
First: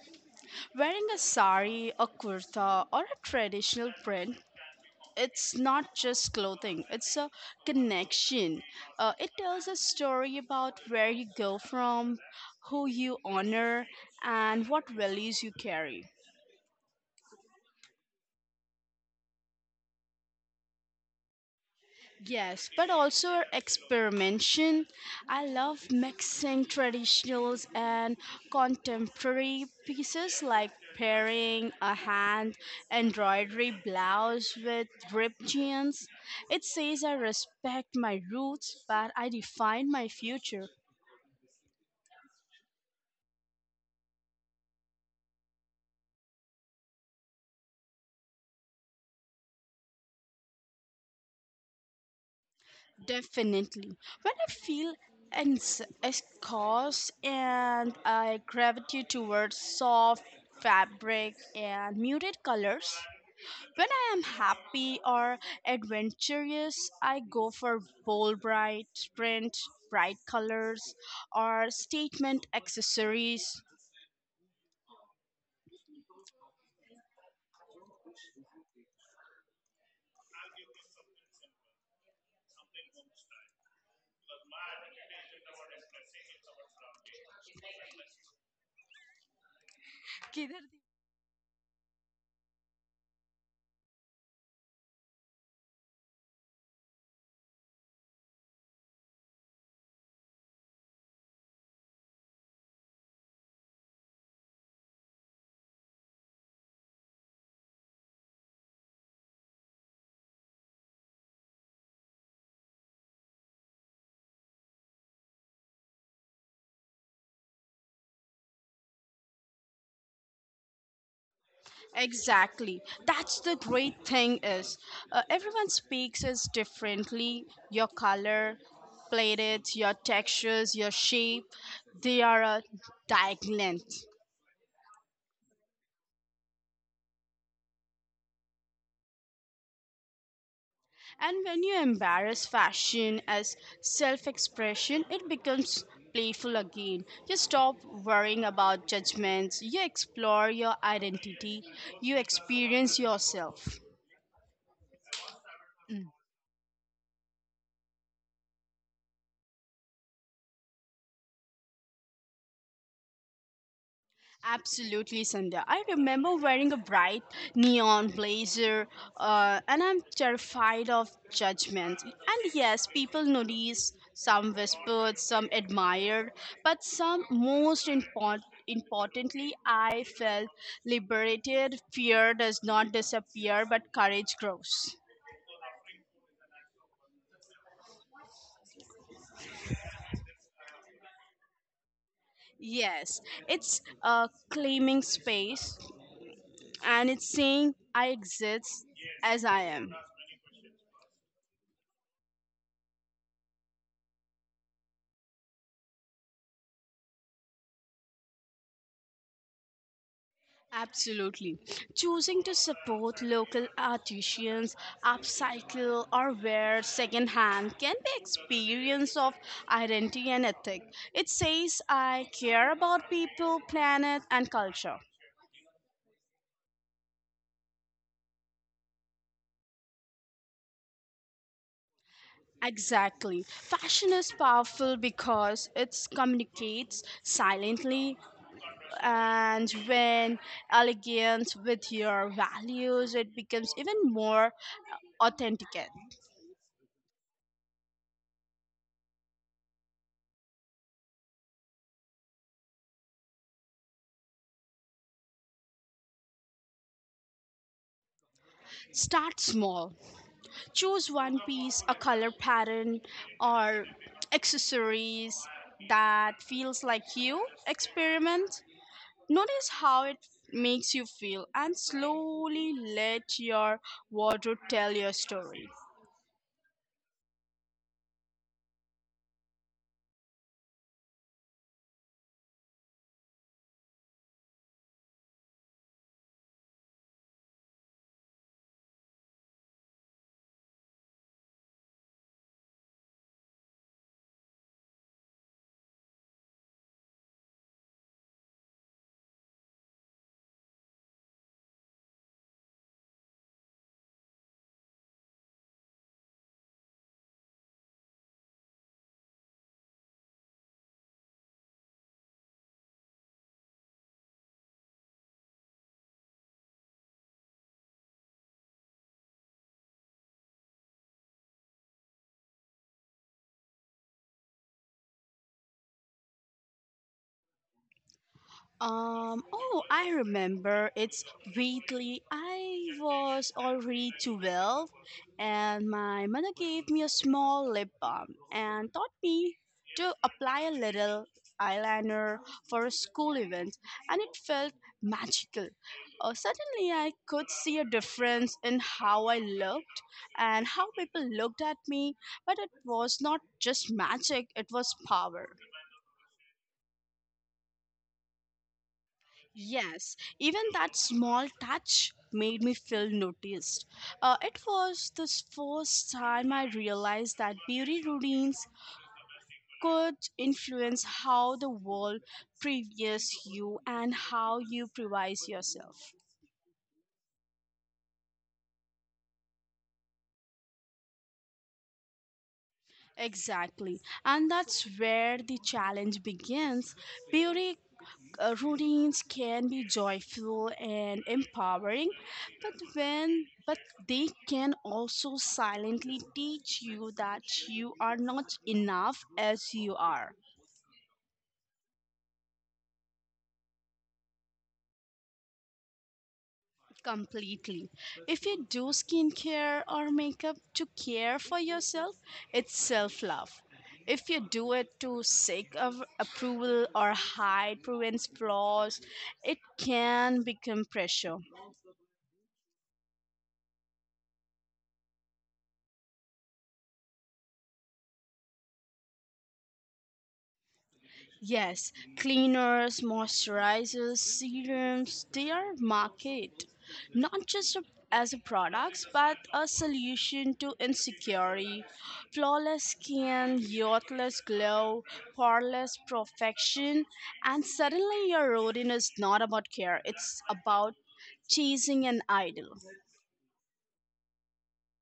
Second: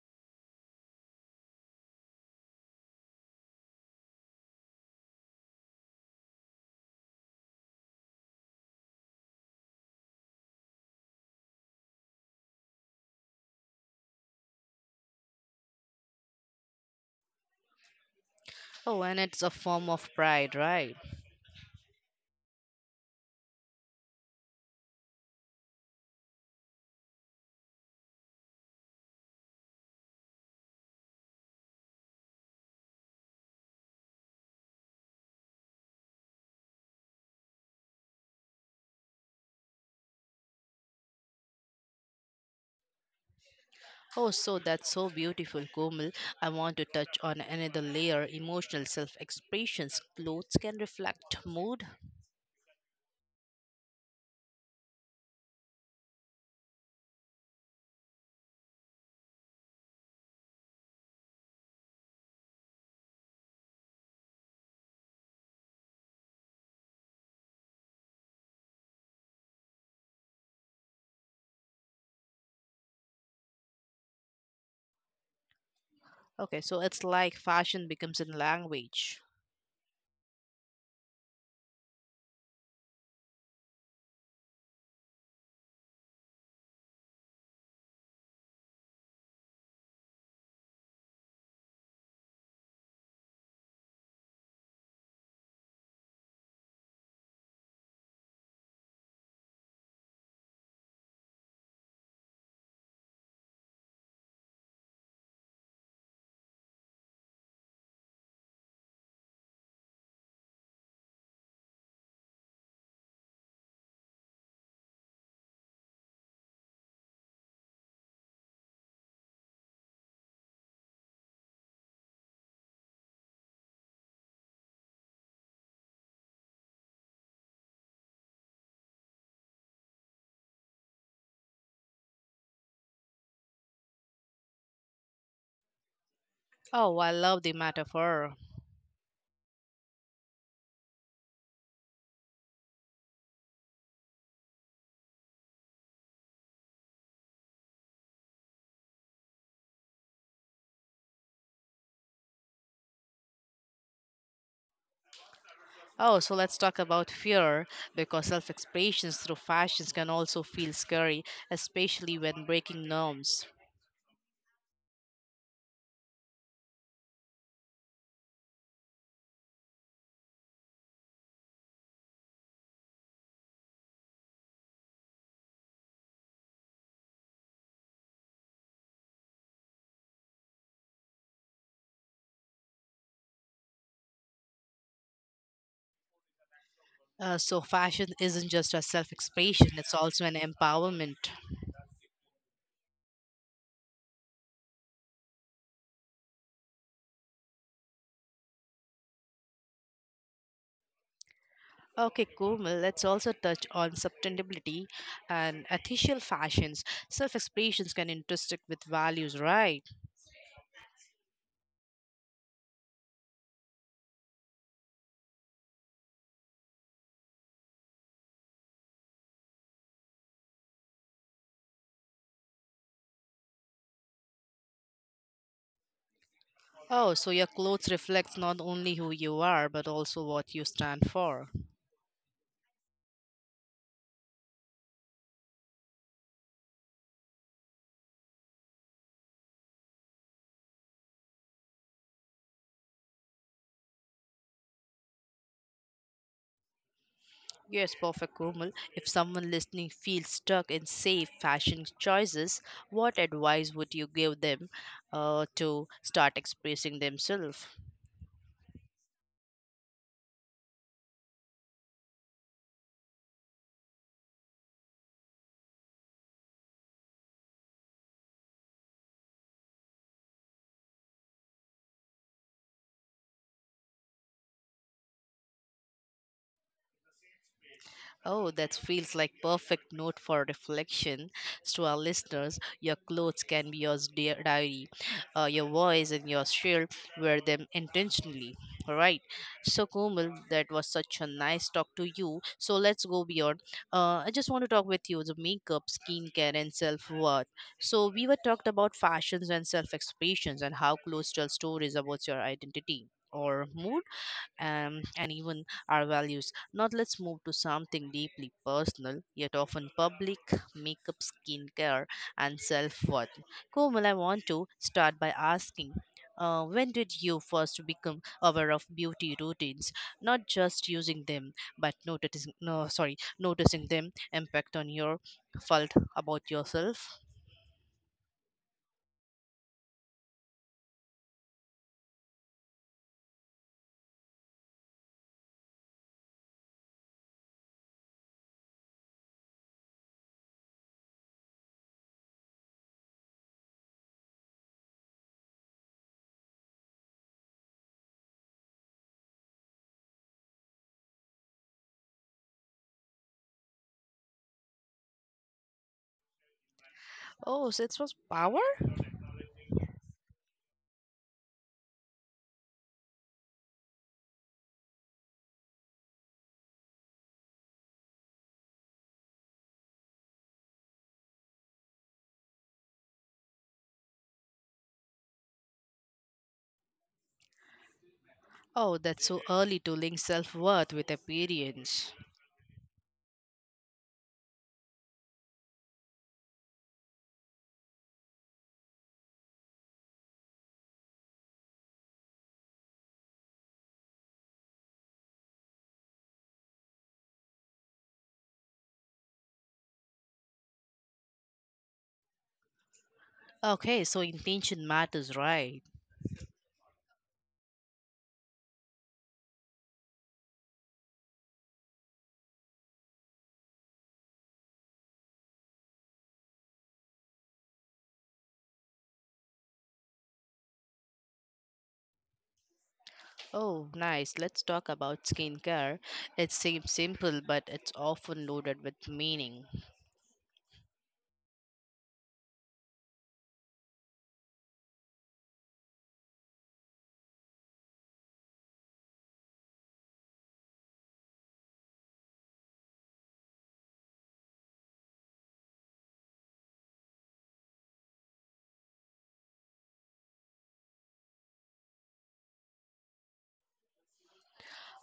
Wearing a sari, a kurta, or a traditional print, it's not just clothing, it's a connection. It tells a story about where you go from, who you honor, and what values you carry.
Oh, and it's a form of pride, right?
Yes, but also experimentation. I love mixing traditionals and contemporary pieces like pairing a hand embroidery blouse with ripped jeans. It says I respect my roots, but I define my future.
Oh, so that's so beautiful, Komal. I want to touch on another layer emotional self expressions. Clothes can reflect mood.
Definitely. When I feel escorts and I gravitate towards soft fabric and muted colors. When I am happy or adventurous, I go for bold, bright print, bright colors, or statement accessories.
Okay, so it's like fashion becomes a language.
Exactly. That's the great thing is everyone speaks is differently. Your color, plated, your textures, your shape, they are a dialect.
Oh, I love the metaphor.
And when you embrace fashion as self expression, it becomes playful again. You stop worrying about judgments, you explore your identity, you experience yourself.
Oh, so let's talk about fear because self expressions through fashions can also feel scary, especially when breaking norms.
Absolutely, Sandhya. I remember wearing a bright neon blazer, and I'm terrified of judgment. And yes, people notice, some whispered, some admired, but some most important. Importantly, I felt liberated. Fear does not disappear, but courage grows.
So, fashion isn't just a self expression, it's also an empowerment.
Yes, it's claiming space and it's saying I exist as I am.
Okay, cool. Well, let's also touch on sustainability and ethical fashions. Self expressions can intersect with values, right?
Absolutely. Choosing to support local artisans, upcycle or wear secondhand can be experience of identity and ethic. It says I care about people, planet and culture.
Oh, so your clothes reflects not only who you are but also what you stand for.
Exactly. Fashion is powerful because it communicates silently and when elegant with your values it becomes even more authentic.
Yes, perfect, Komal. If someone listening feels stuck in safe fashion choices, what advice would you give them to start expressing themselves?
Start small. Choose one piece, a color pattern, or accessories that feels like you. Experiment. Notice how it makes you feel and slowly let your wardrobe tell your story.
Oh, that feels like perfect note for reflection to our listeners. Your clothes can be your dear diary. Your voice and your shield wear them intentionally. All right. So, Komal, that was such a nice talk to you. So let's go beyond. I just want to talk with you the makeup, skincare, and self worth. So we were talked about fashions and self expressions and how clothes tell stories about your identity or mood and even our values. Now, let's move to something deeply personal, yet often public makeup, skincare, and self worth. Komal, I want to start by asking. When did you first become aware of beauty routines not just using them but noticing no sorry noticing them impact on your felt about yourself.
Oh, I remember. It's Wheatley. I was already 12, and my mother gave me a small lip balm and taught me to apply a little eyeliner for a school event, and it felt magical. Suddenly, I could see a difference in how I looked and how people looked at me, but it was not just magic, it was power.
Oh, so it was power.
Yes, even that small touch made me feel noticed. It was the first time I realized that beauty routines could influence how the world previews you and how you prize yourself.
Oh, that's so early to link self-worth with appearance.
Exactly, and that's where the challenge begins. Beauty routines can be joyful and empowering but they can also silently teach you that you are not enough as you are.
Okay, so intention matters, right?
Completely. If you do skincare or makeup to care for yourself, it's self love. If you do it to seek of approval or hide prevents flaws, it can become pressure.
Oh, nice. Let's talk about skincare. It seems simple, but it's often loaded with meaning.
Yes, cleaners, moisturizers, serums, they are market not just a- as a products but a solution to insecurity, flawless skin, youthless glow, poreless perfection, and suddenly your routine is not about care, it's about chasing an idol.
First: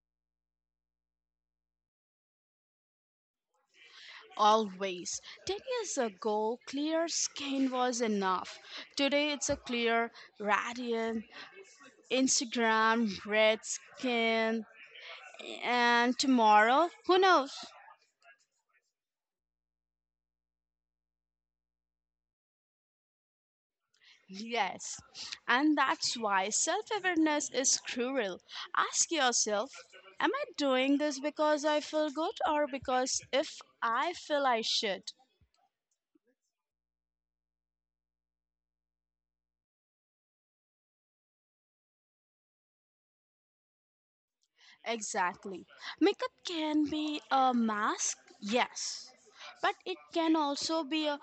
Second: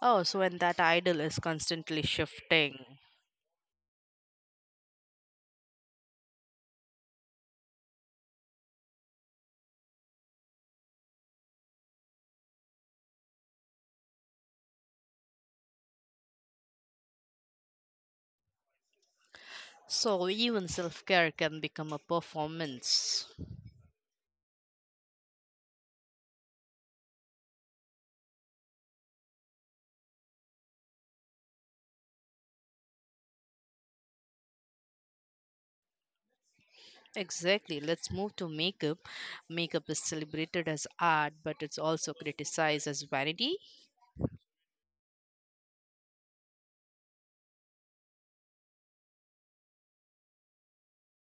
Oh, so when that idol is constantly shifting.
Always. 10 years ago, clear skin was enough. Today, it's a clear, radiant, Instagram, Redskin, and tomorrow, who knows?
So even self care can become a performance.
Yes, and that's why self awareness is cruel. Ask yourself, am I doing this because I feel good or because if I feel I should?
Exactly. Let's move to makeup. Makeup is celebrated as art, but it's also criticized as vanity.
Exactly. Makeup can be a mask, yes, but it can also be a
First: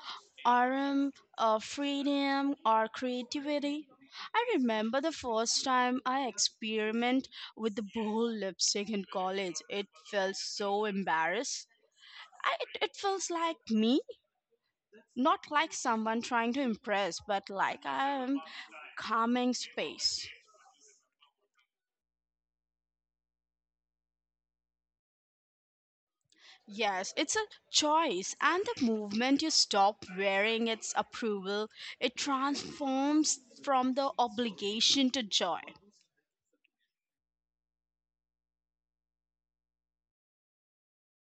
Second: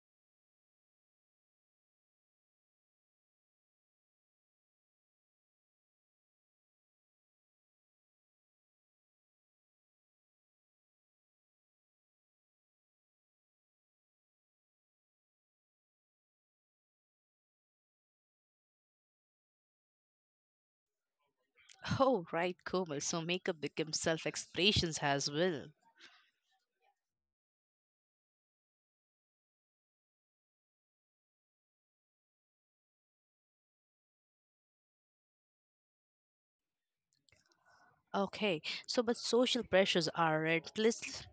arm, a freedom, or creativity. I remember the first time I experiment with the bold lipstick in college. It felt so embarrassed. It feels like me, not like someone trying to impress, but like I am calming space.
Oh, right, Komal. So makeup becomes self expressions as well.
Yes, it's a choice, and the movement you stop wearing its approval, it transforms from the obligation to joy.
Okay, so but social pressures are relentless.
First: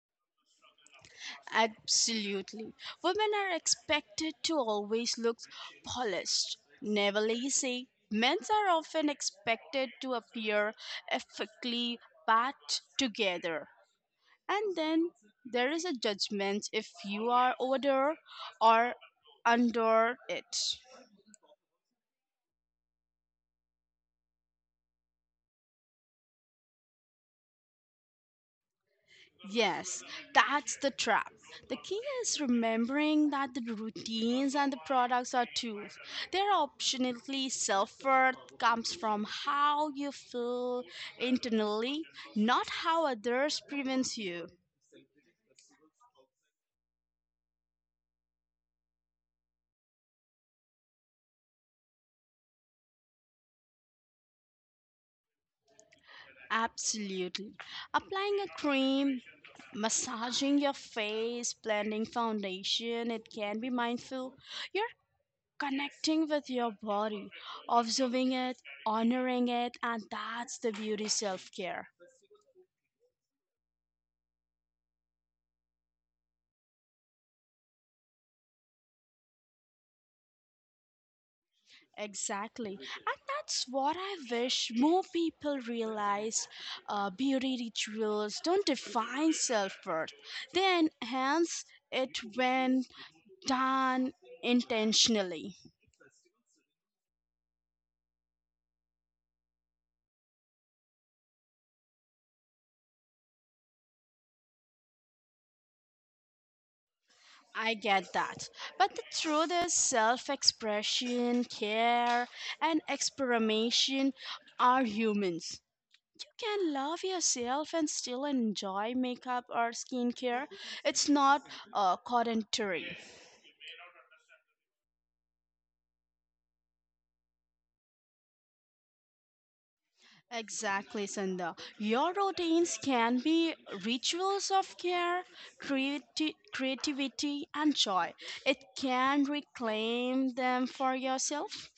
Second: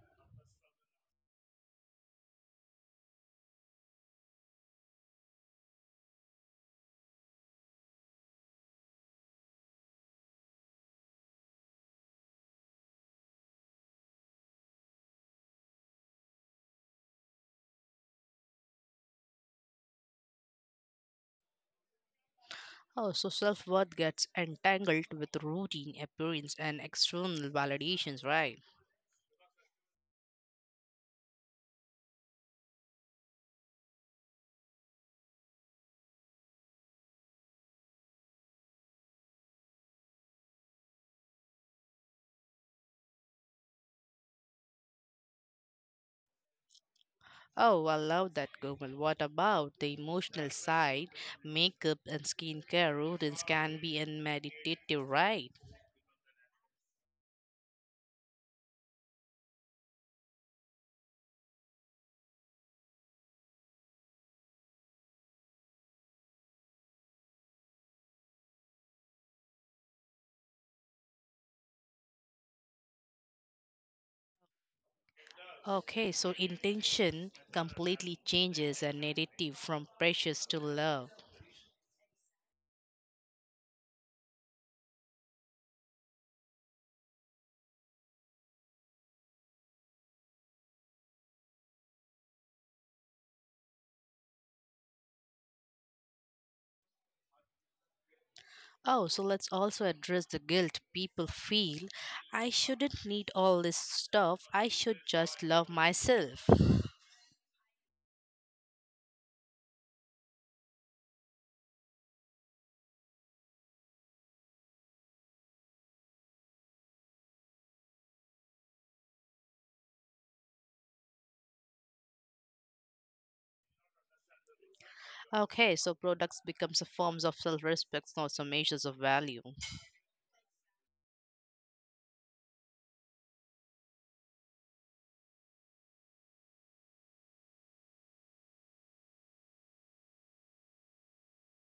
Absolutely. Women are expected to always look polished, never lazy. Men are often expected to appear ethically put together. And then there is a judgment if you are older or under it.
Oh, so self worth gets entangled with routine, appearance, and external validations, right?
Yes, that's the trap. The key is remembering that the routines and the products are tools. They're optionally self worth comes from how you feel internally, not how others prevents you.
Oh, I love that, Google. What about the emotional side? Makeup and skincare routines can be in meditative, right?
Absolutely. Applying a cream, massaging your face, blending foundation, it can be mindful. You're connecting with your body, observing it, honoring it, and that's the beauty self care.
Okay, so intention completely changes a narrative from precious to love.
Exactly. And that's what I wish more people realize. Beauty rituals don't define self worth, they enhance it when done intentionally.
Oh, so let's also address the guilt people feel. I shouldn't need all this stuff. I should just love myself.
I get that. But the truth is, self expression, care, and experimentation are humans. You can love yourself and still enjoy makeup or skincare. It's not contradictory.
Okay, so products becomes a forms of self-respect, not some measures of value.
Exactly, Sandha. Your routines can be rituals of care, creativity, and joy. It can reclaim them for yourself.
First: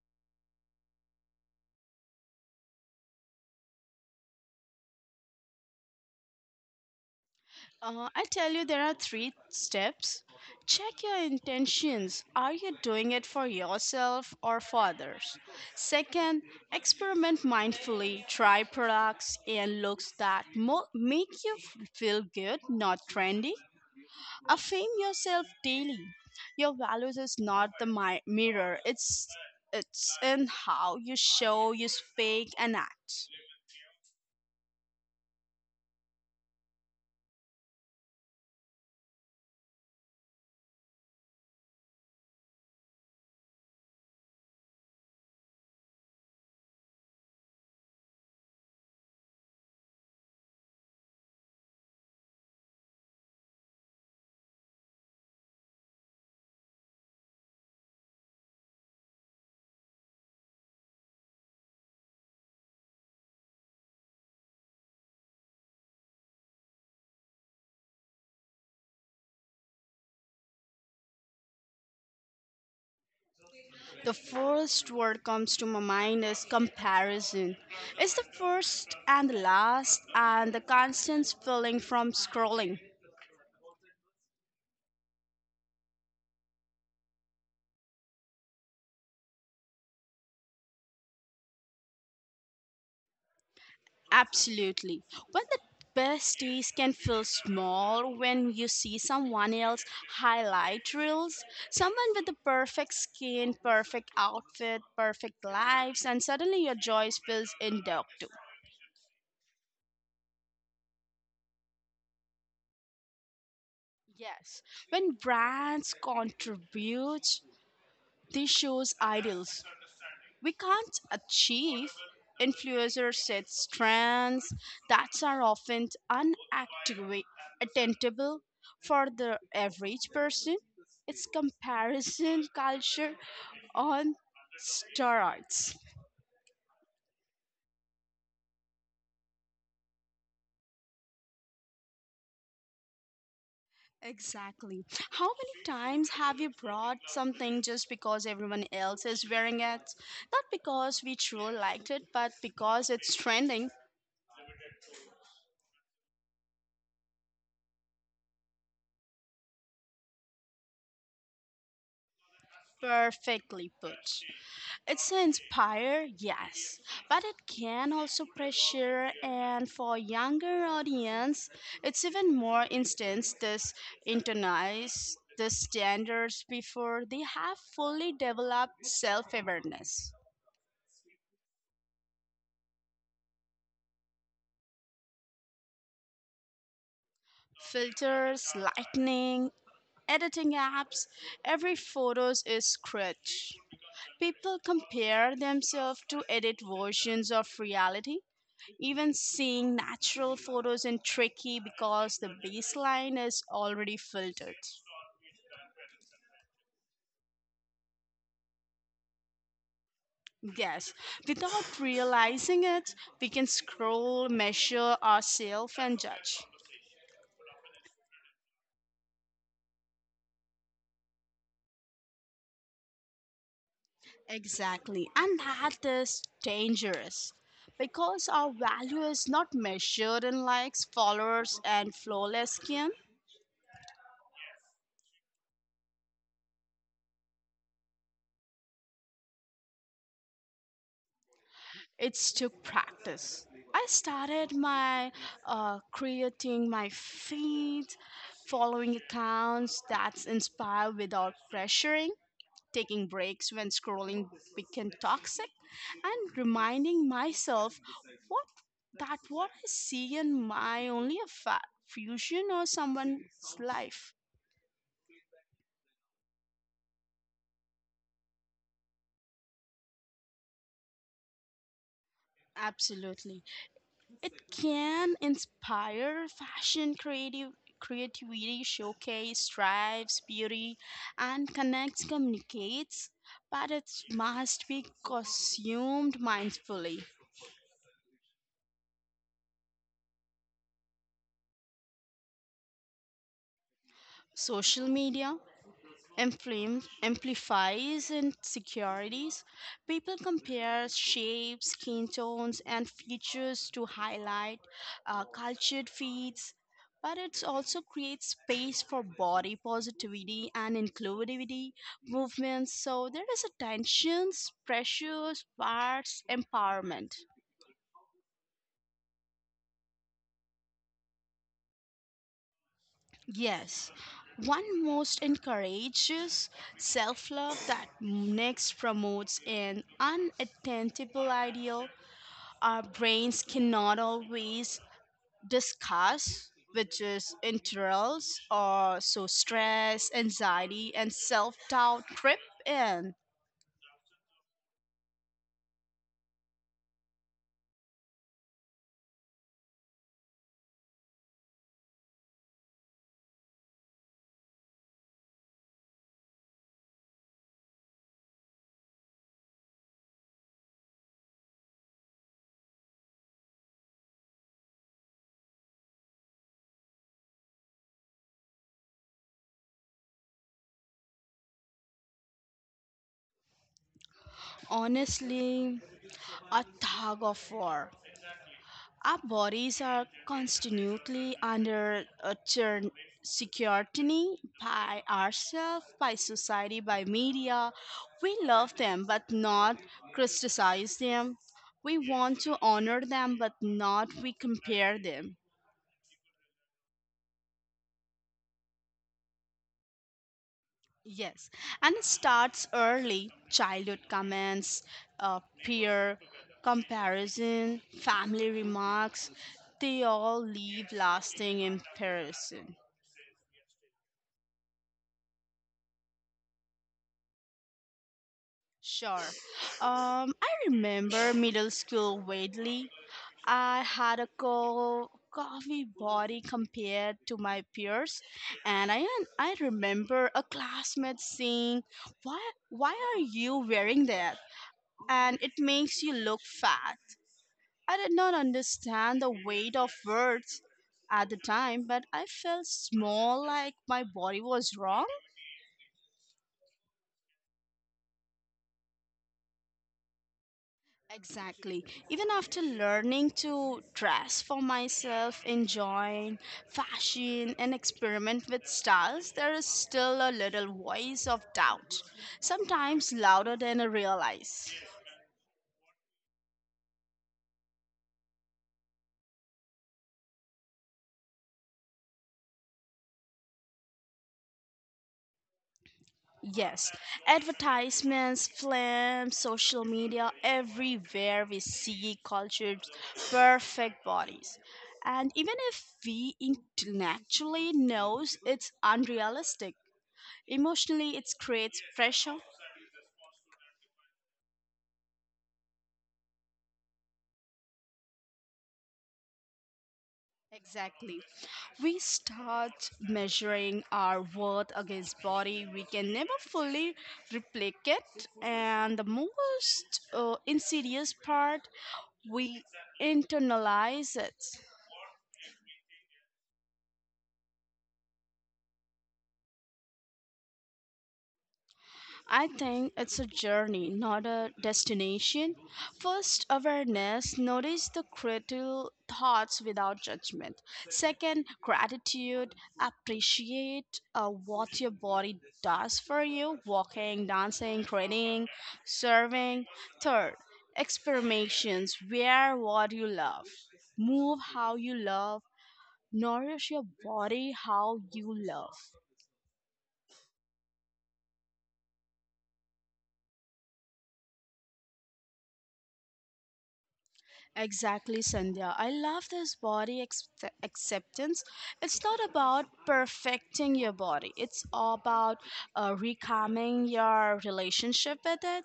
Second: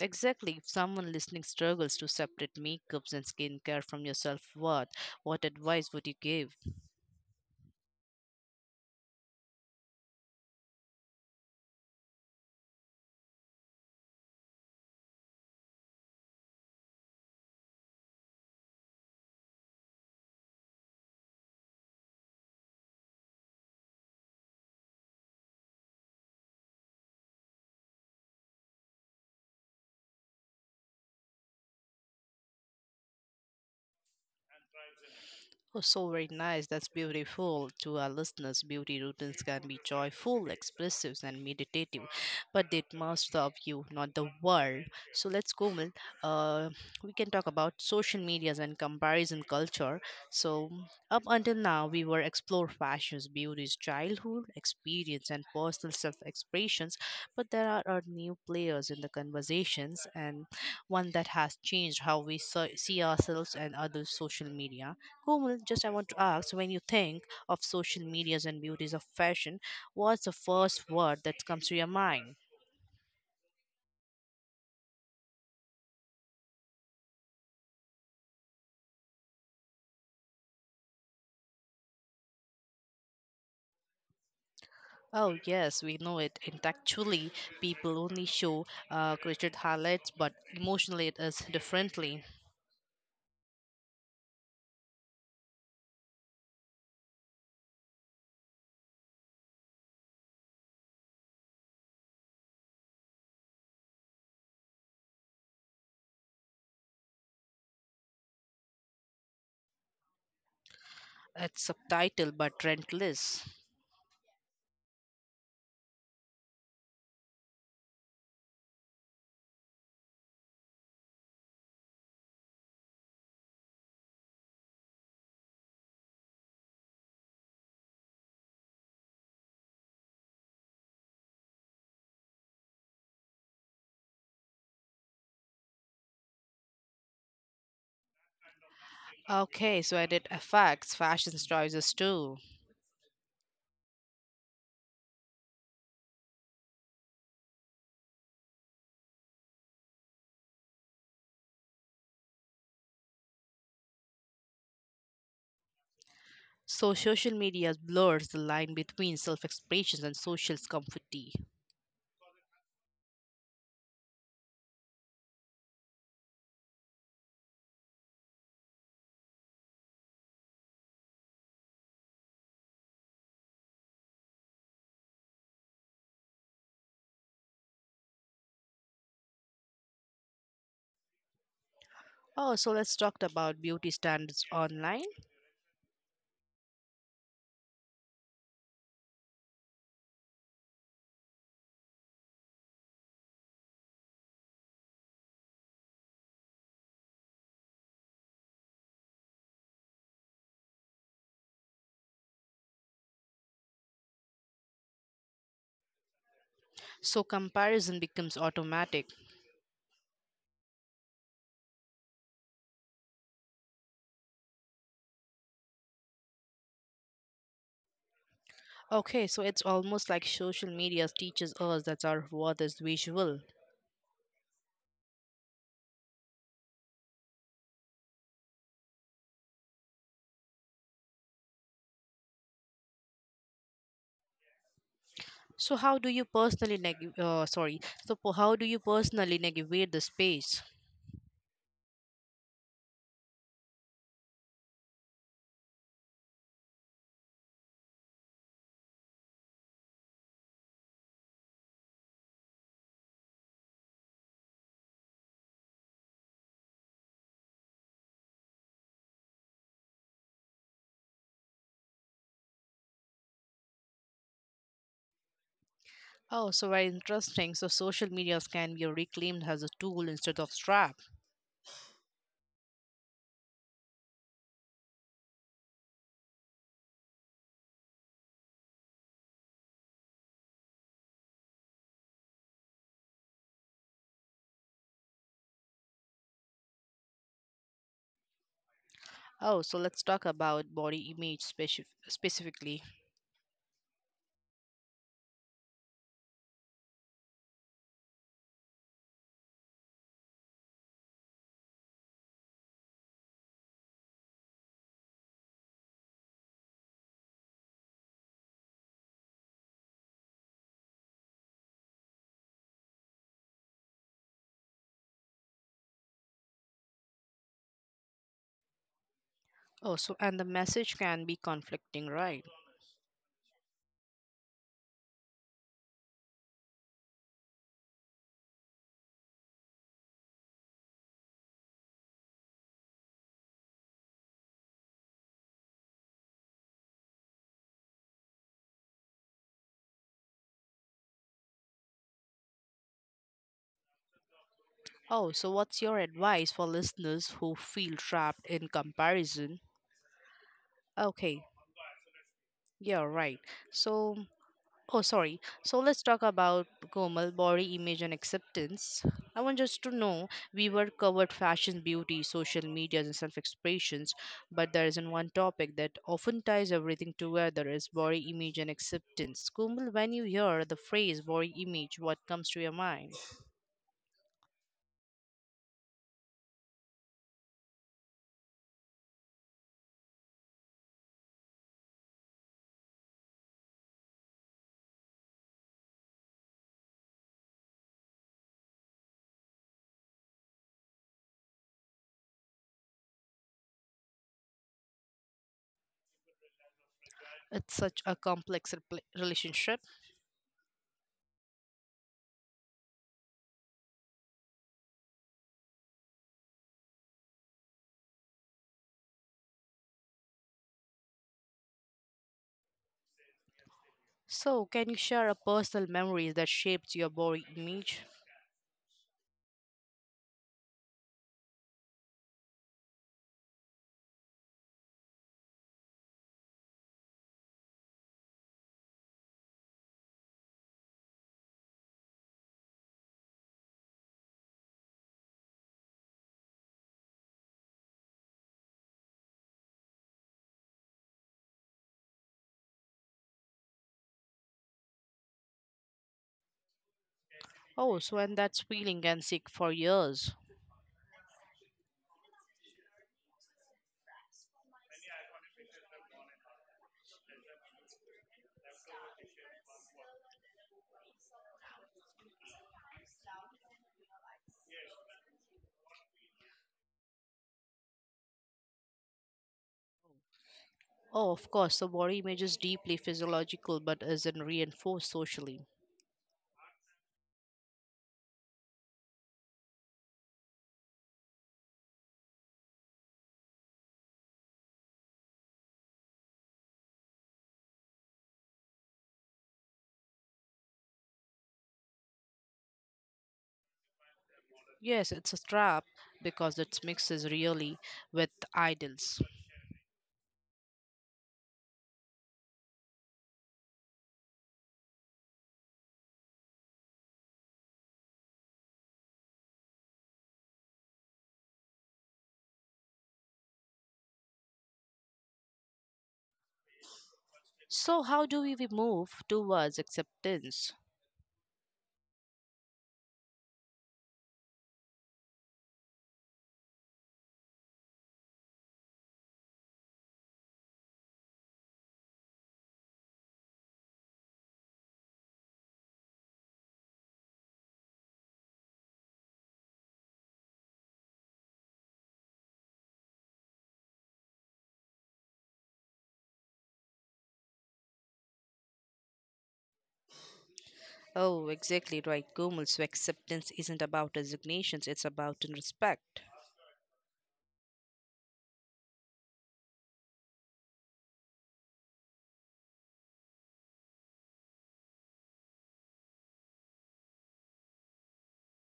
Exactly. If someone listening struggles to separate makeups and skincare from your self-worth, what advice would you give?
I tell you, there are three steps. Check your intentions. Are you doing it for yourself or for others? Second, experiment mindfully. Try products and looks that make you feel good, not trendy. Affirm yourself daily. Your values is not the mirror, it's in how you show, you speak, and act.
Oh, so very nice. That's beautiful. To our listeners, beauty routines can be joyful, expressive, and meditative, but they must serve you, not the world. So let's go, Mil. Uh, we can talk about social medias and comparison culture. So up until now, we were explore fashions, beauties, childhood experience, and personal self-expressions. But there are new players in the conversations, and one that has changed how we see ourselves and other social media. Komal, just I want to ask when you think of social medias and beauties of fashion, what's the first word that comes to your mind?
The first word comes to my mind is comparison. It's the first and the last and the constant feeling from scrolling.
Oh, yes, we know it. Intellectually, people only show created highlights, but emotionally, it is differently.
Absolutely. When the best days can feel small when you see someone else highlight reels, someone with the perfect skin, perfect outfit, perfect lives, and suddenly your joy feels inductive.
It's subtitled but rentless.
Yes, when brands contribute, they shows ideals. We can't achieve influencer set strands that are often unattainable for the average person. It's comparison culture on steroids.
Okay, so I did affects fashion choices too.
Exactly. How many times have you brought something just because everyone else is wearing it? Not because we truly liked it, but because it's trending
So social media blurs the line between self-expressions and social comfort.
perfectly put. It's inspire, yes, but it can also pressure, and for younger audience, it's even more instance this internalize the standards before they have fully developed self-awareness.
Oh, so let's talk about beauty standards online.
Filters, lightning, editing apps, every photos is scratch. People compare themselves to edit versions of reality even seeing natural photos in tricky because the baseline is already filtered.
So comparison becomes automatic.
Yes, without realizing it, we can scroll, measure ourselves, and judge.
Okay, so it's almost like social media teaches us that our worth is visual.
Exactly, and that is dangerous because our value is not measured in likes, followers, and flawless skin.
So how do you personally how do you personally navigate the space?
It took practice. I started my creating my feed, following accounts that's inspire without pressuring, taking breaks when scrolling became toxic, and reminding myself what that what I see in my only a fusion or someone's life.
Oh, so very interesting. So social medias can be reclaimed as a tool instead of trap.
Absolutely. It can inspire fashion, creative creativity, showcase, strives, beauty, and connects, communicates, but it must be consumed mindfully.
Oh, so let's talk about body image specifically.
Social media inflames, amplifies insecurities. People compare shapes, skin tones, and features to highlight cultured feeds. But it also creates space for body positivity and inclusivity movements. So there is a tensions, pressures, parts, empowerment.
Oh, so and the message can be conflicting, right?
Yes, one most encourages self love, that next promotes an unattainable ideal our brains cannot always discuss, which is interest or so stress, anxiety, and self doubt trip in.
Oh, so what's your advice for listeners who feel trapped in comparison? Okay, yeah, right. So oh, sorry. So let's talk about Komal, body image and acceptance. I want just to know we were covered fashion, beauty, social media, and self expressions, but there isn't one topic that often ties everything together is body image and acceptance. Komal, when you hear the phrase body image, what comes to your mind?
Honestly, a tug of war. Our bodies are constantly under a churn scrutiny by ourselves, by society, by media. We love them but not criticize them. We want to honor them but not we compare them.
It's such a complex relationship.
Yes, and it starts early childhood comments, peer comparison, family remarks. They all leave lasting impression.
So, can you share a personal memory that shaped your body image?
Sure. I remember middle school vaguely. I had a coffee body compared to my peers, and I remember a classmate saying, "Why why are you wearing that?" And it makes you look fat. I did not understand the weight of words at the time, but I felt small, like my body was wrong.
Oh, so and that's feeling and sick for years.
Exactly. Even after learning to dress for myself, enjoying fashion, and experiment with styles, there is still a little voice of doubt, sometimes louder than I realize.
Oh, of course, the body image is deeply physiological but isn't reinforced socially.
Yes, advertisements, films, social media, everywhere we see cultured perfect bodies. And even if we intellectually knows it's unrealistic, emotionally it creates pressure.
Yes, it's a trap because it mixes really with idols.
Exactly. We start measuring our worth against body we can never fully replicate, and the most insidious part, we internalize it.
So, how do we move towards acceptance?
I think it's a journey, not a destination. First, awareness. Notice the critical thoughts without judgment. Second, gratitude. Appreciate what your body does for you walking, dancing, training, serving. Third, experimentations. Wear what you love, move how you love, nourish your body how you love.
Oh, exactly right, Gomel. So acceptance isn't about designations; it's about in respect.
Exactly, Sandhya. I love this body acceptance. It's not about perfecting your body, it's all about recalming your relationship with it.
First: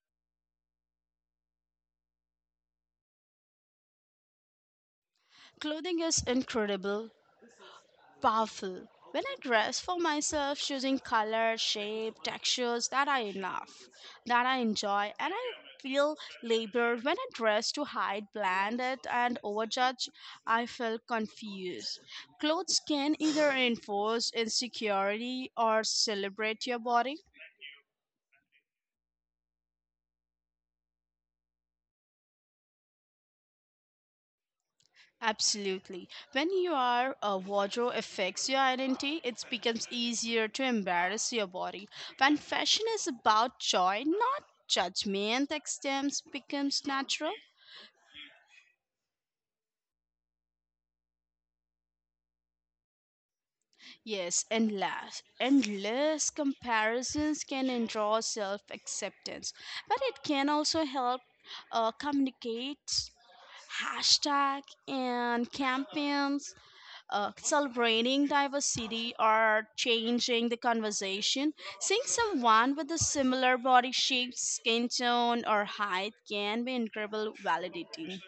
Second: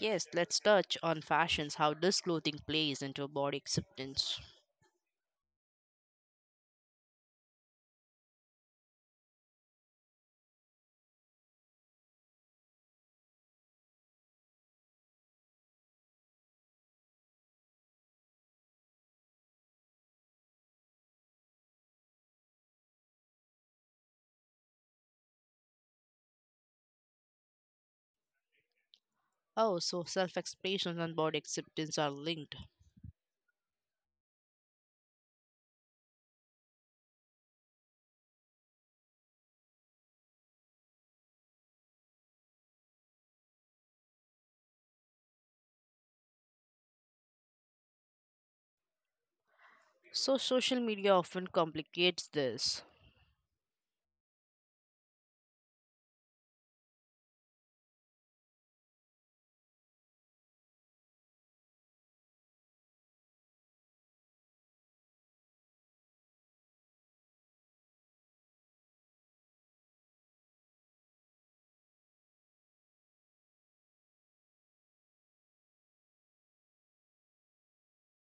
Yes, let's touch on fashions, how this clothing plays into body acceptance.
Clothing is incredible, powerful. When I dress for myself, choosing color, shape, textures that I love, that I enjoy, and I feel labored when I dress to hide, blend, it, and overjudge, I feel confused. Clothes can either enforce insecurity or celebrate your body.
Oh, so self expression and body acceptance are linked.
Absolutely. When you are a wardrobe affects your identity, it becomes easier to embarrass your body. When fashion is about joy, not judgment, extends becomes natural.
So, social media often complicates this.
Yes, endless, endless comparisons can endraw self acceptance, but it can also help communicate hashtag and campaigns celebrating diversity or changing the conversation. Seeing someone with a similar body shape, skin tone, or height can be incredible validating.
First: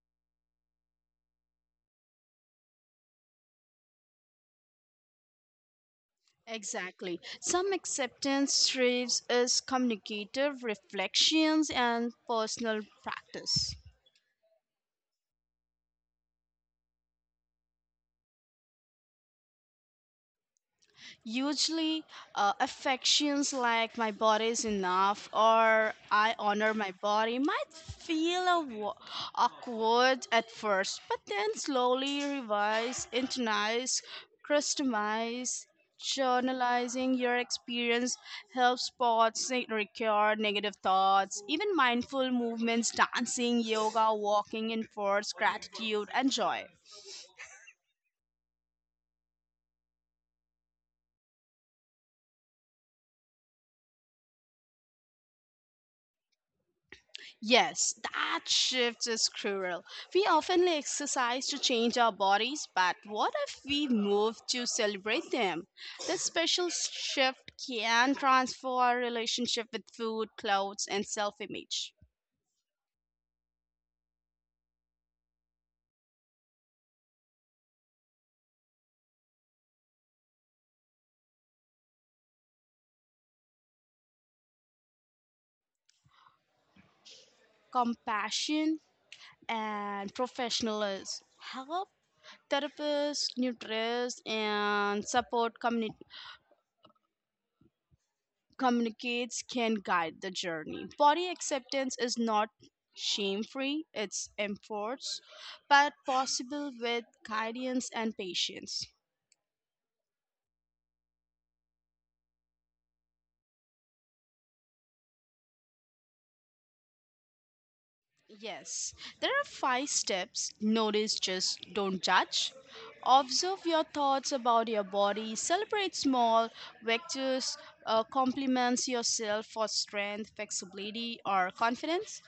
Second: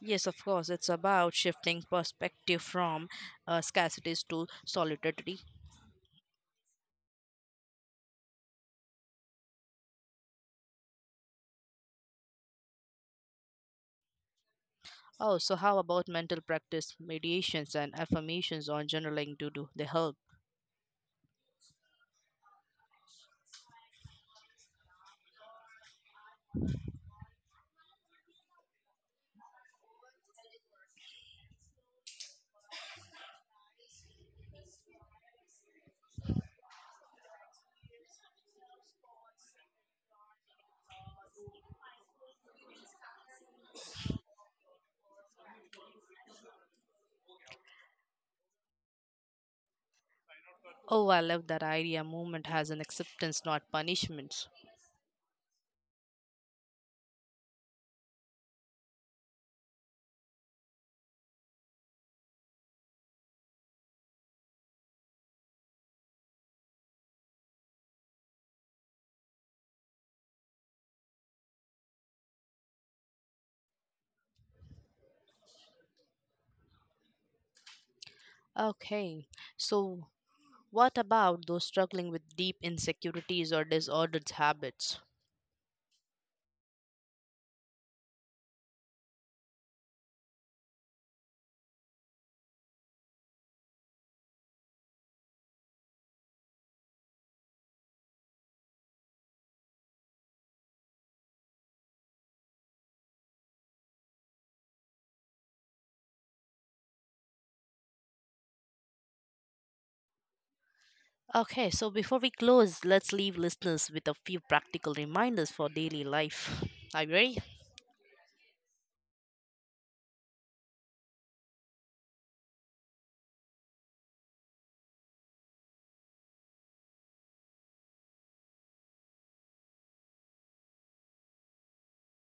Yes, of course, it's about shifting perspective from scarcities to solidarity.
Exactly. Some acceptance thrives is communicative reflections and personal practice.
Oh, so how about mental practice, mediations, and affirmations on journaling to do the help?
Usually, affections like my body is enough or I honor my body might feel awkward at first, but then slowly revise, internalize, customize. Journalizing your experience helps spots recur negative thoughts. Even mindful movements, dancing, yoga, walking enforce gratitude and joy.
Oh, I love that idea. Movement has an acceptance, not punishment.
Yes, that shift is cruel. We often like exercise to change our bodies, but what if we move to celebrate them? This special shift can transform our relationship with food, clothes, and self image.
Okay, so what about those struggling with deep insecurities or disordered habits?
Compassion and professionalism help therapists, nutritionists, and support community communicates can guide the journey. Body acceptance is not shame free, it's enforced, but possible with guidance and patience.
Okay, so before we close, let's leave listeners with a few practical reminders for daily life. Are you ready?
Yes, there are five steps. Notice, just don't judge. Observe your thoughts about your body. Celebrate small victories. Compliments yourself for strength, flexibility, or confidence.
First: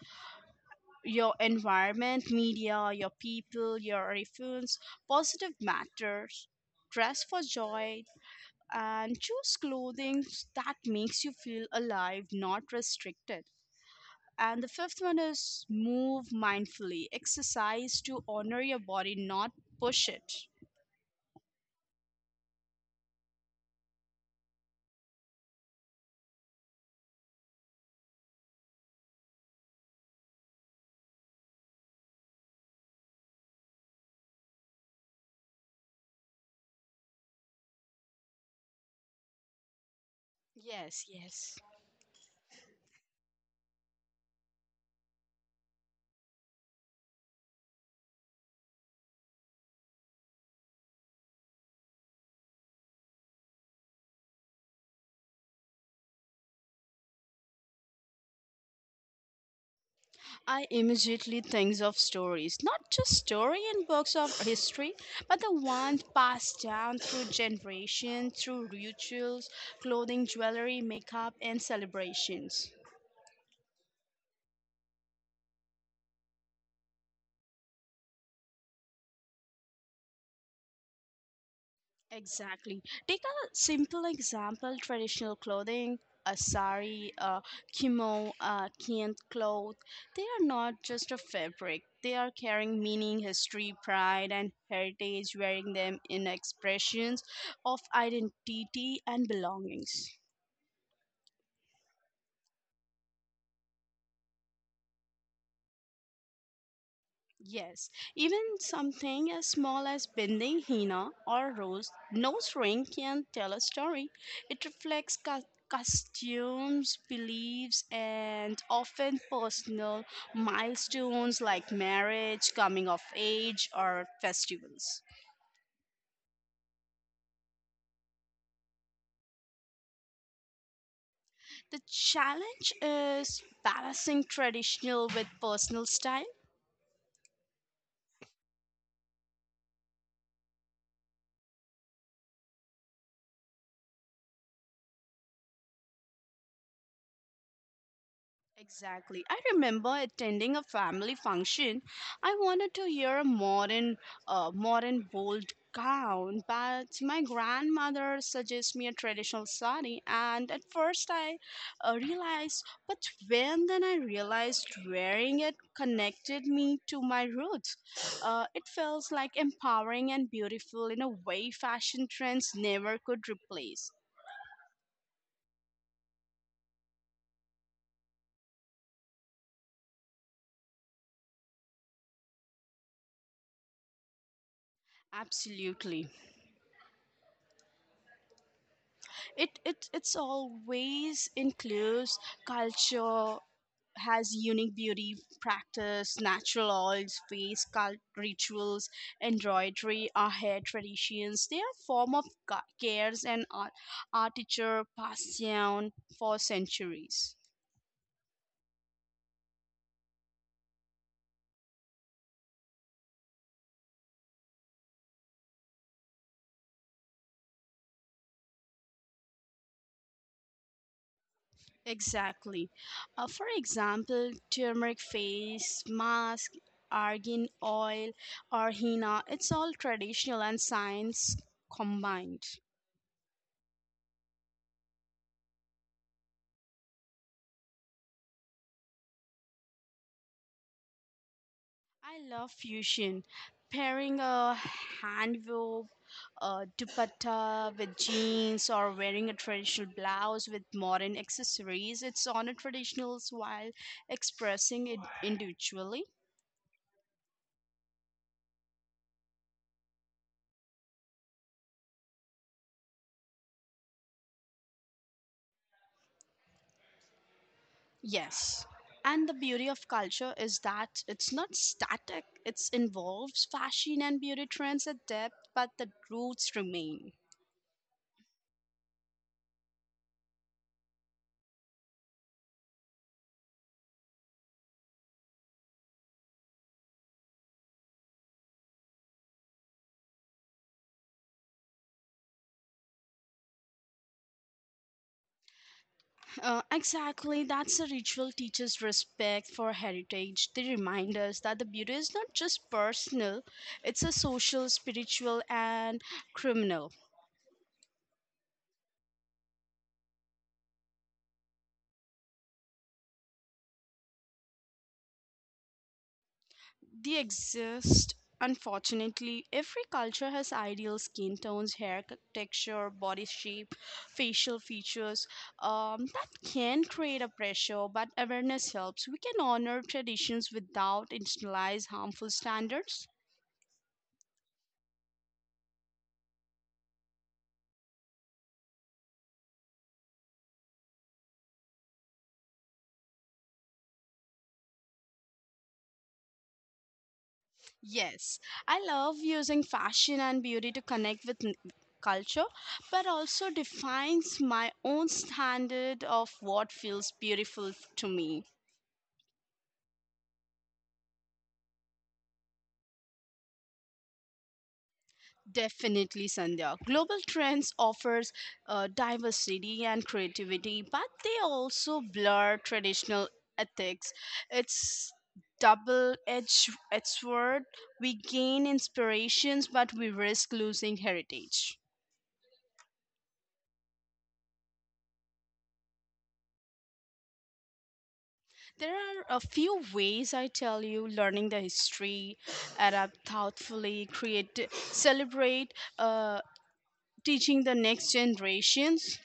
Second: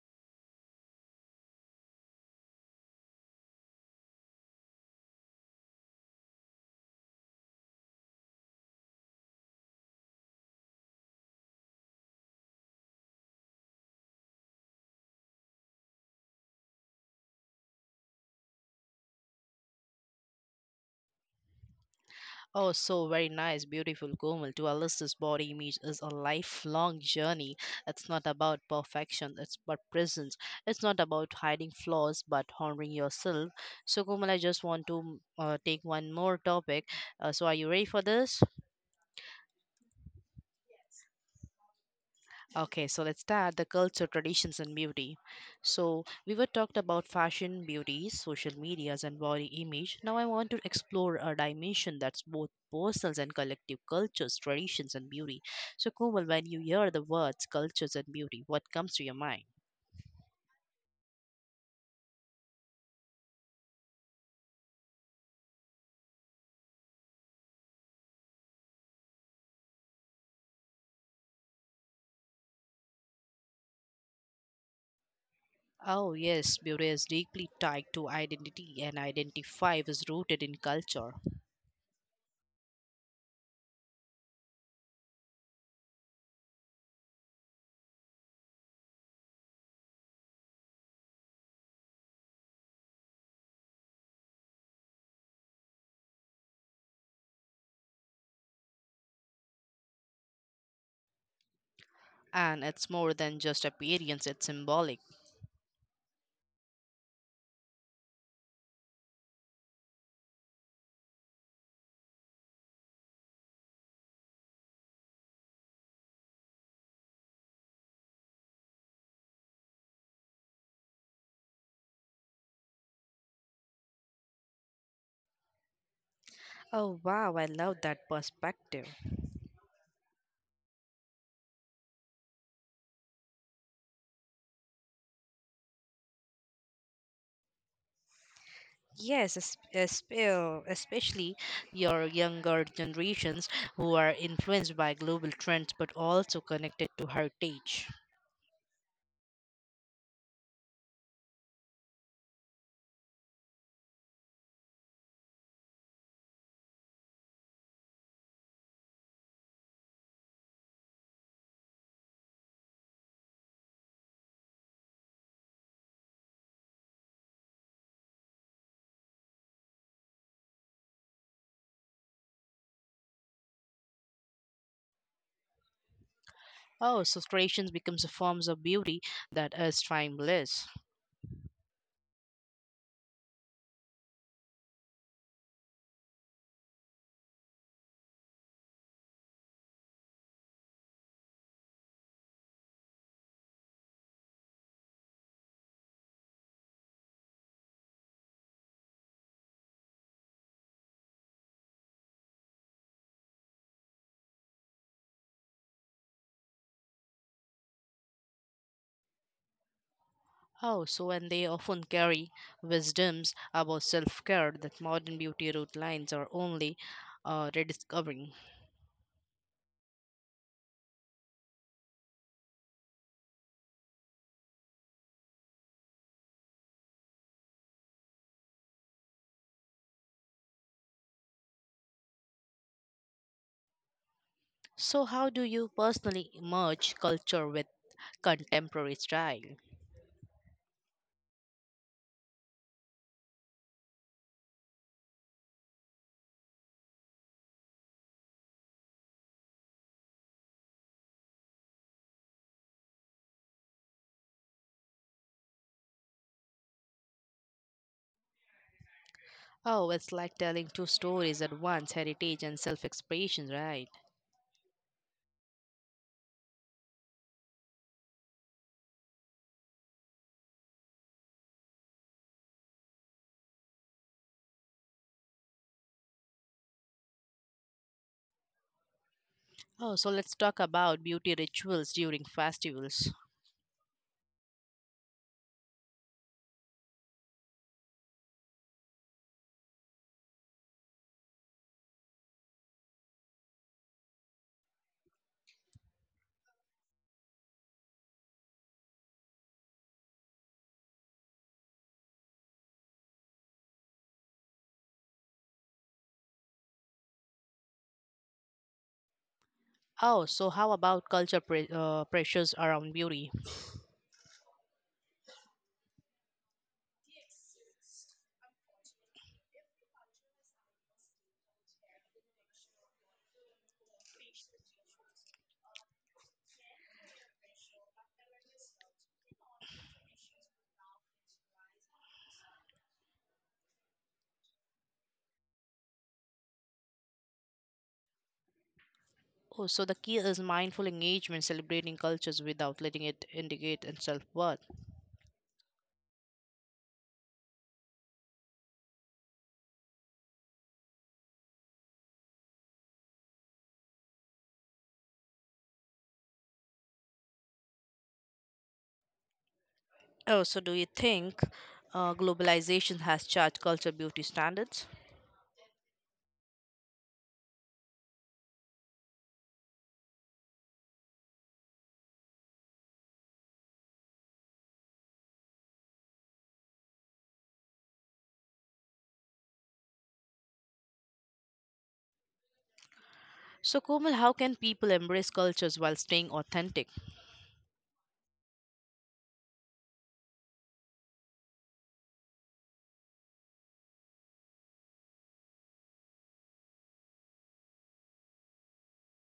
Your environment, media, your people, your influence, positive matters. Dress for joy and choose clothing that makes you feel alive, not restricted. And the fifth one is move mindfully. Exercise to honor your body, not push it.
Oh, so very nice, beautiful Komal. To our listeners, body image is a lifelong journey. It's not about perfection, it's about presence. It's not about hiding flaws, but honoring yourself. So, Komal, I just want to take one more topic. So, are you ready for this?
Yes, yes.
Okay, so let's start the culture, traditions, and beauty. So we were talked about fashion, beauty, social medias, and body image. Now I want to explore a dimension that's both personal and collective cultures, traditions, and beauty. So Komal, when you hear the words cultures and beauty, what comes to your mind?
I immediately think of stories, not just story in books of history, but the ones passed down through generations, through rituals, clothing, jewelry, makeup, and celebrations.
Oh, yes, beauty is deeply tied to identity, and identity is rooted in culture.
Exactly. Take a simple example traditional clothing, a sari, a kimono, a kent cloth. They are not just a fabric, they are carrying meaning, history, pride, and heritage, wearing them in expressions of identity and belongings.
And it's more than just appearance, it's symbolic.
Yes, even something as small as bending henna or rose nose ring can tell a story. It reflects costumes, beliefs, and often personal milestones like marriage, coming of age, or festivals.
Oh, wow, I love that perspective.
The challenge is balancing traditional with personal style.
Yes, especially your younger generations who are influenced by global trends but also connected to heritage.
Exactly. I remember attending a family function. I wanted to hear a modern, modern bold gown, but my grandmother suggested me a traditional sari. And at first, I realized, but when then I realized wearing it connected me to my roots. It feels like empowering and beautiful in a way fashion trends never could replace.
Oh, so creations becomes a form of beauty that is timeless.
Absolutely. It's always includes culture has unique beauty practice natural oils face cult rituals embroidery our hair traditions. They are form of cares and art, artiture passed down for centuries.
Oh, so and they often carry wisdoms about self care that modern beauty routines are only rediscovering.
Exactly. For example, turmeric face mask, argan oil, or henna, it's all traditional and science combined.
So, how do you personally merge culture with contemporary style?
I love fusion. Pairing a hand wove dupatta with jeans or wearing a traditional blouse with modern accessories, it's honor traditionals while expressing it individually.
Oh, it's like telling two stories at once heritage and self expression, right?
Yes. And the beauty of culture is that it's not static, it involves fashion and beauty trends at depth, but the roots remain.
Oh, so let's talk about beauty rituals during festivals.
Exactly, that's a ritual teaches respect for heritage. They remind us that the beauty is not just personal, it's a social, spiritual, and criminal.
Oh, so how about culture pressures around beauty?
They exist, unfortunately. Every culture has ideal skin tones, hair texture, body shape, facial features. That can create a pressure, but awareness helps. We can honor traditions without internalize harmful standards.
Oh, so the key is mindful engagement, celebrating cultures without letting it indicate and self worth.
Yes, I love using fashion and beauty to connect with culture, but also defines my own standard of what feels beautiful to me.
Oh, so do you think globalization has charged culture beauty standards?
Definitely, Sandhya. Global trends offers diversity and creativity, but they also blur traditional ethics. It's double-edged edged sword. We gain inspirations, but we risk losing heritage.
So, Komal, how can people embrace cultures while staying authentic?
There are a few ways I tell you: learning the history, adapt thoughtfully, create, celebrate, teaching the next generations.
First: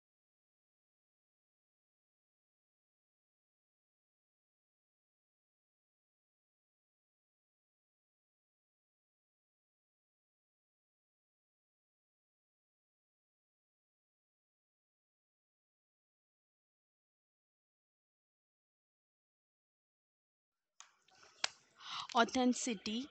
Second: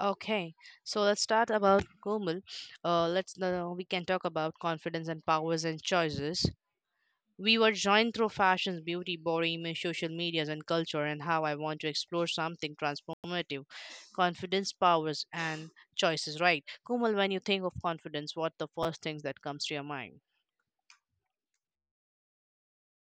Okay, so let's start about Gomul. Let's now we can talk about confidence and powers and choices. We were joined through fashions, beauty, body image, social medias, and culture, and how I want to explore something transformative. Confidence, powers, and choices. Right, Komal. When you think of confidence, what the first things that comes to your mind?
Authenticity.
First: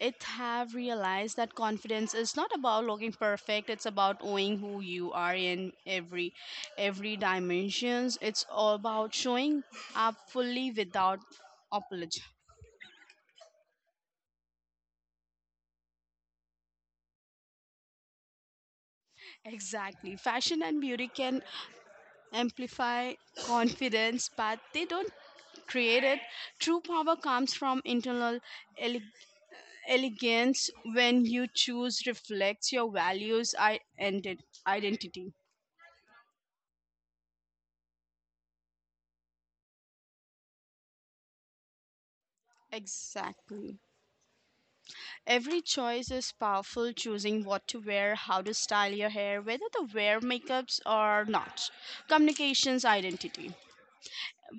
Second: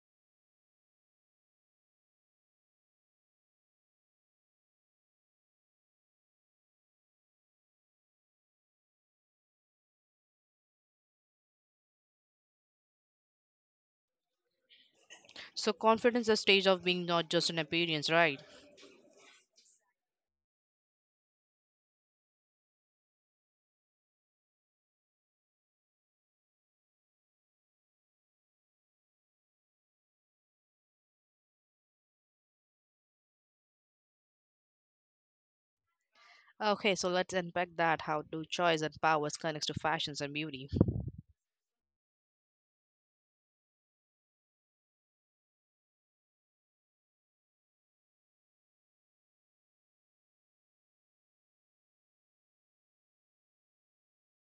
It have realized that confidence is not about looking perfect, it's about owning who you are in every dimensions. It's all about showing up fully without apology.
So, confidence, is a stage of being, not just an appearance. Right.
Exactly, fashion and beauty can amplify confidence, but they don't create it. True power comes from internal ele- elegance when you choose reflects your values and identity.
Okay, so let's unpack that. How do choice and powers connects to fashions and beauty?
Exactly. Every choice is powerful, choosing what to wear, how to style your hair, whether to wear makeups or not. Communications identity.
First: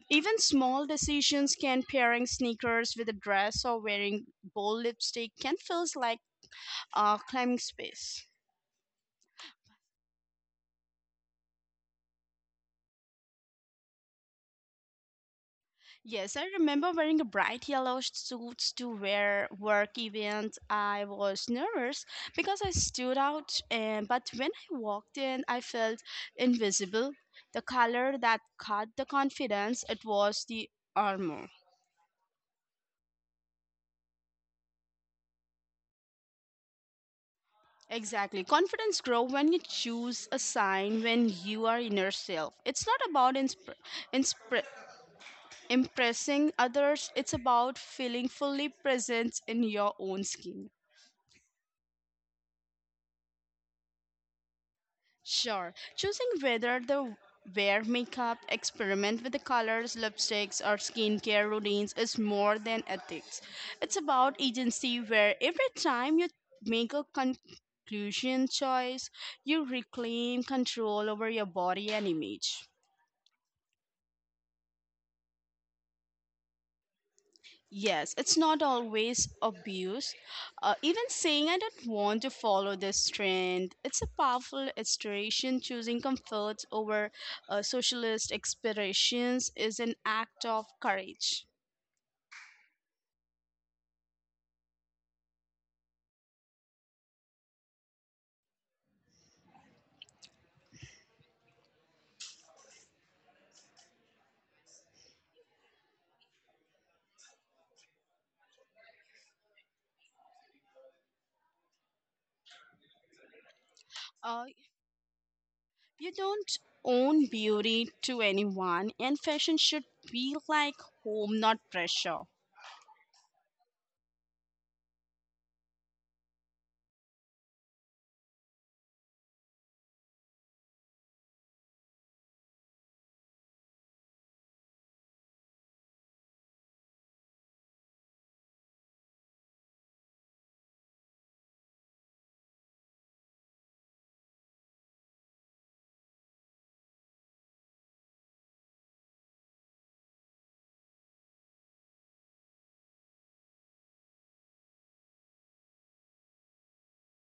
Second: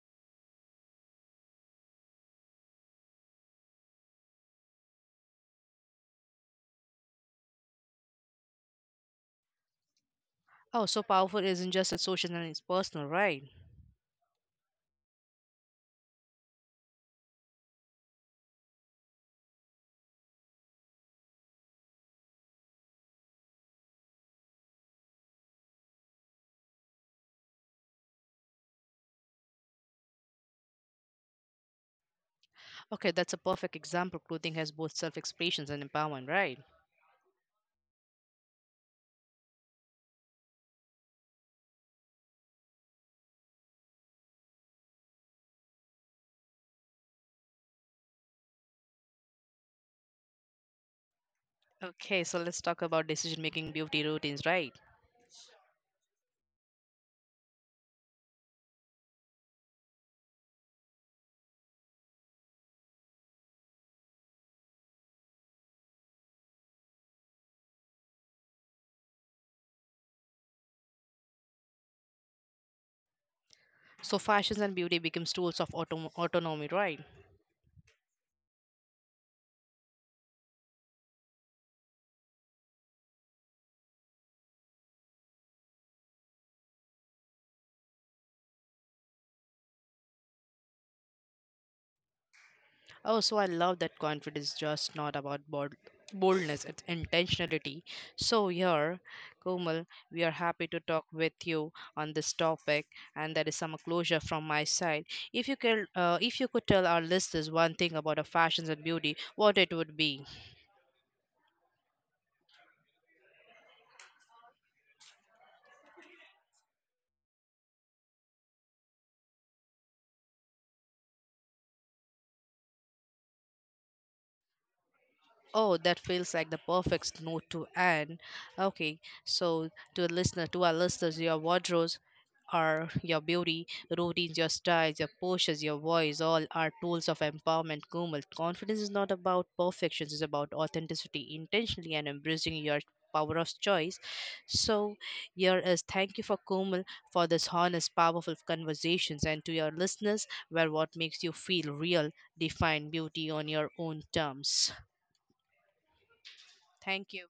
Even small decisions can pairing sneakers with a dress or wearing bold lipstick can feels like climbing space.
Oh, so powerful isn't just it's social and it's personal, right?
Yes, I remember wearing a bright yellow suit to wear work events. I was nervous because I stood out, and, but when I walked in, I felt invisible. The color that caught the confidence, it was the armor.
Okay, that's a perfect example. Clothing has both self expressions and empowerment, right?
Exactly. Confidence grows when you choose a sign when you are inner self. It's not about inspir- impressing others, it's about feeling fully present in your own skin.
Okay, so let's talk about decision making beauty routines, right?
Sure. Choosing whether to wear makeup, experiment with the colors, lipsticks, or skincare routines is more than ethics. It's about agency, where every time you make a conclusion choice, you reclaim control over your body and image.
So fashions and beauty becomes tools of autonomy, right?
Yes, it's not always abuse. Even saying I don't want to follow this trend, it's a powerful illustration. Choosing comfort over socialist aspirations is an act of courage.
Oh, so I love that confidence, just not about boldness, it's intentionality. So, here, Komal, we are happy to talk with you on this topic, and that is some closure from my side. If you could tell our listeners one thing about a fashions and beauty, what it would be.
Uh, you don't own beauty to anyone, and fashion should be like home, not pressure.
Oh, that feels like the perfect note to end. Okay, so to to our listeners, your wardrobes are your beauty, routines, your styles, your postures, your voice, all are tools of empowerment. Kumal, confidence is not about perfection; it's about authenticity, intentionally, and embracing your power of choice. So, here is thank you for Kumal for this honest, powerful conversations, and to your listeners, where what makes you feel real, define beauty on your own terms. Thank you.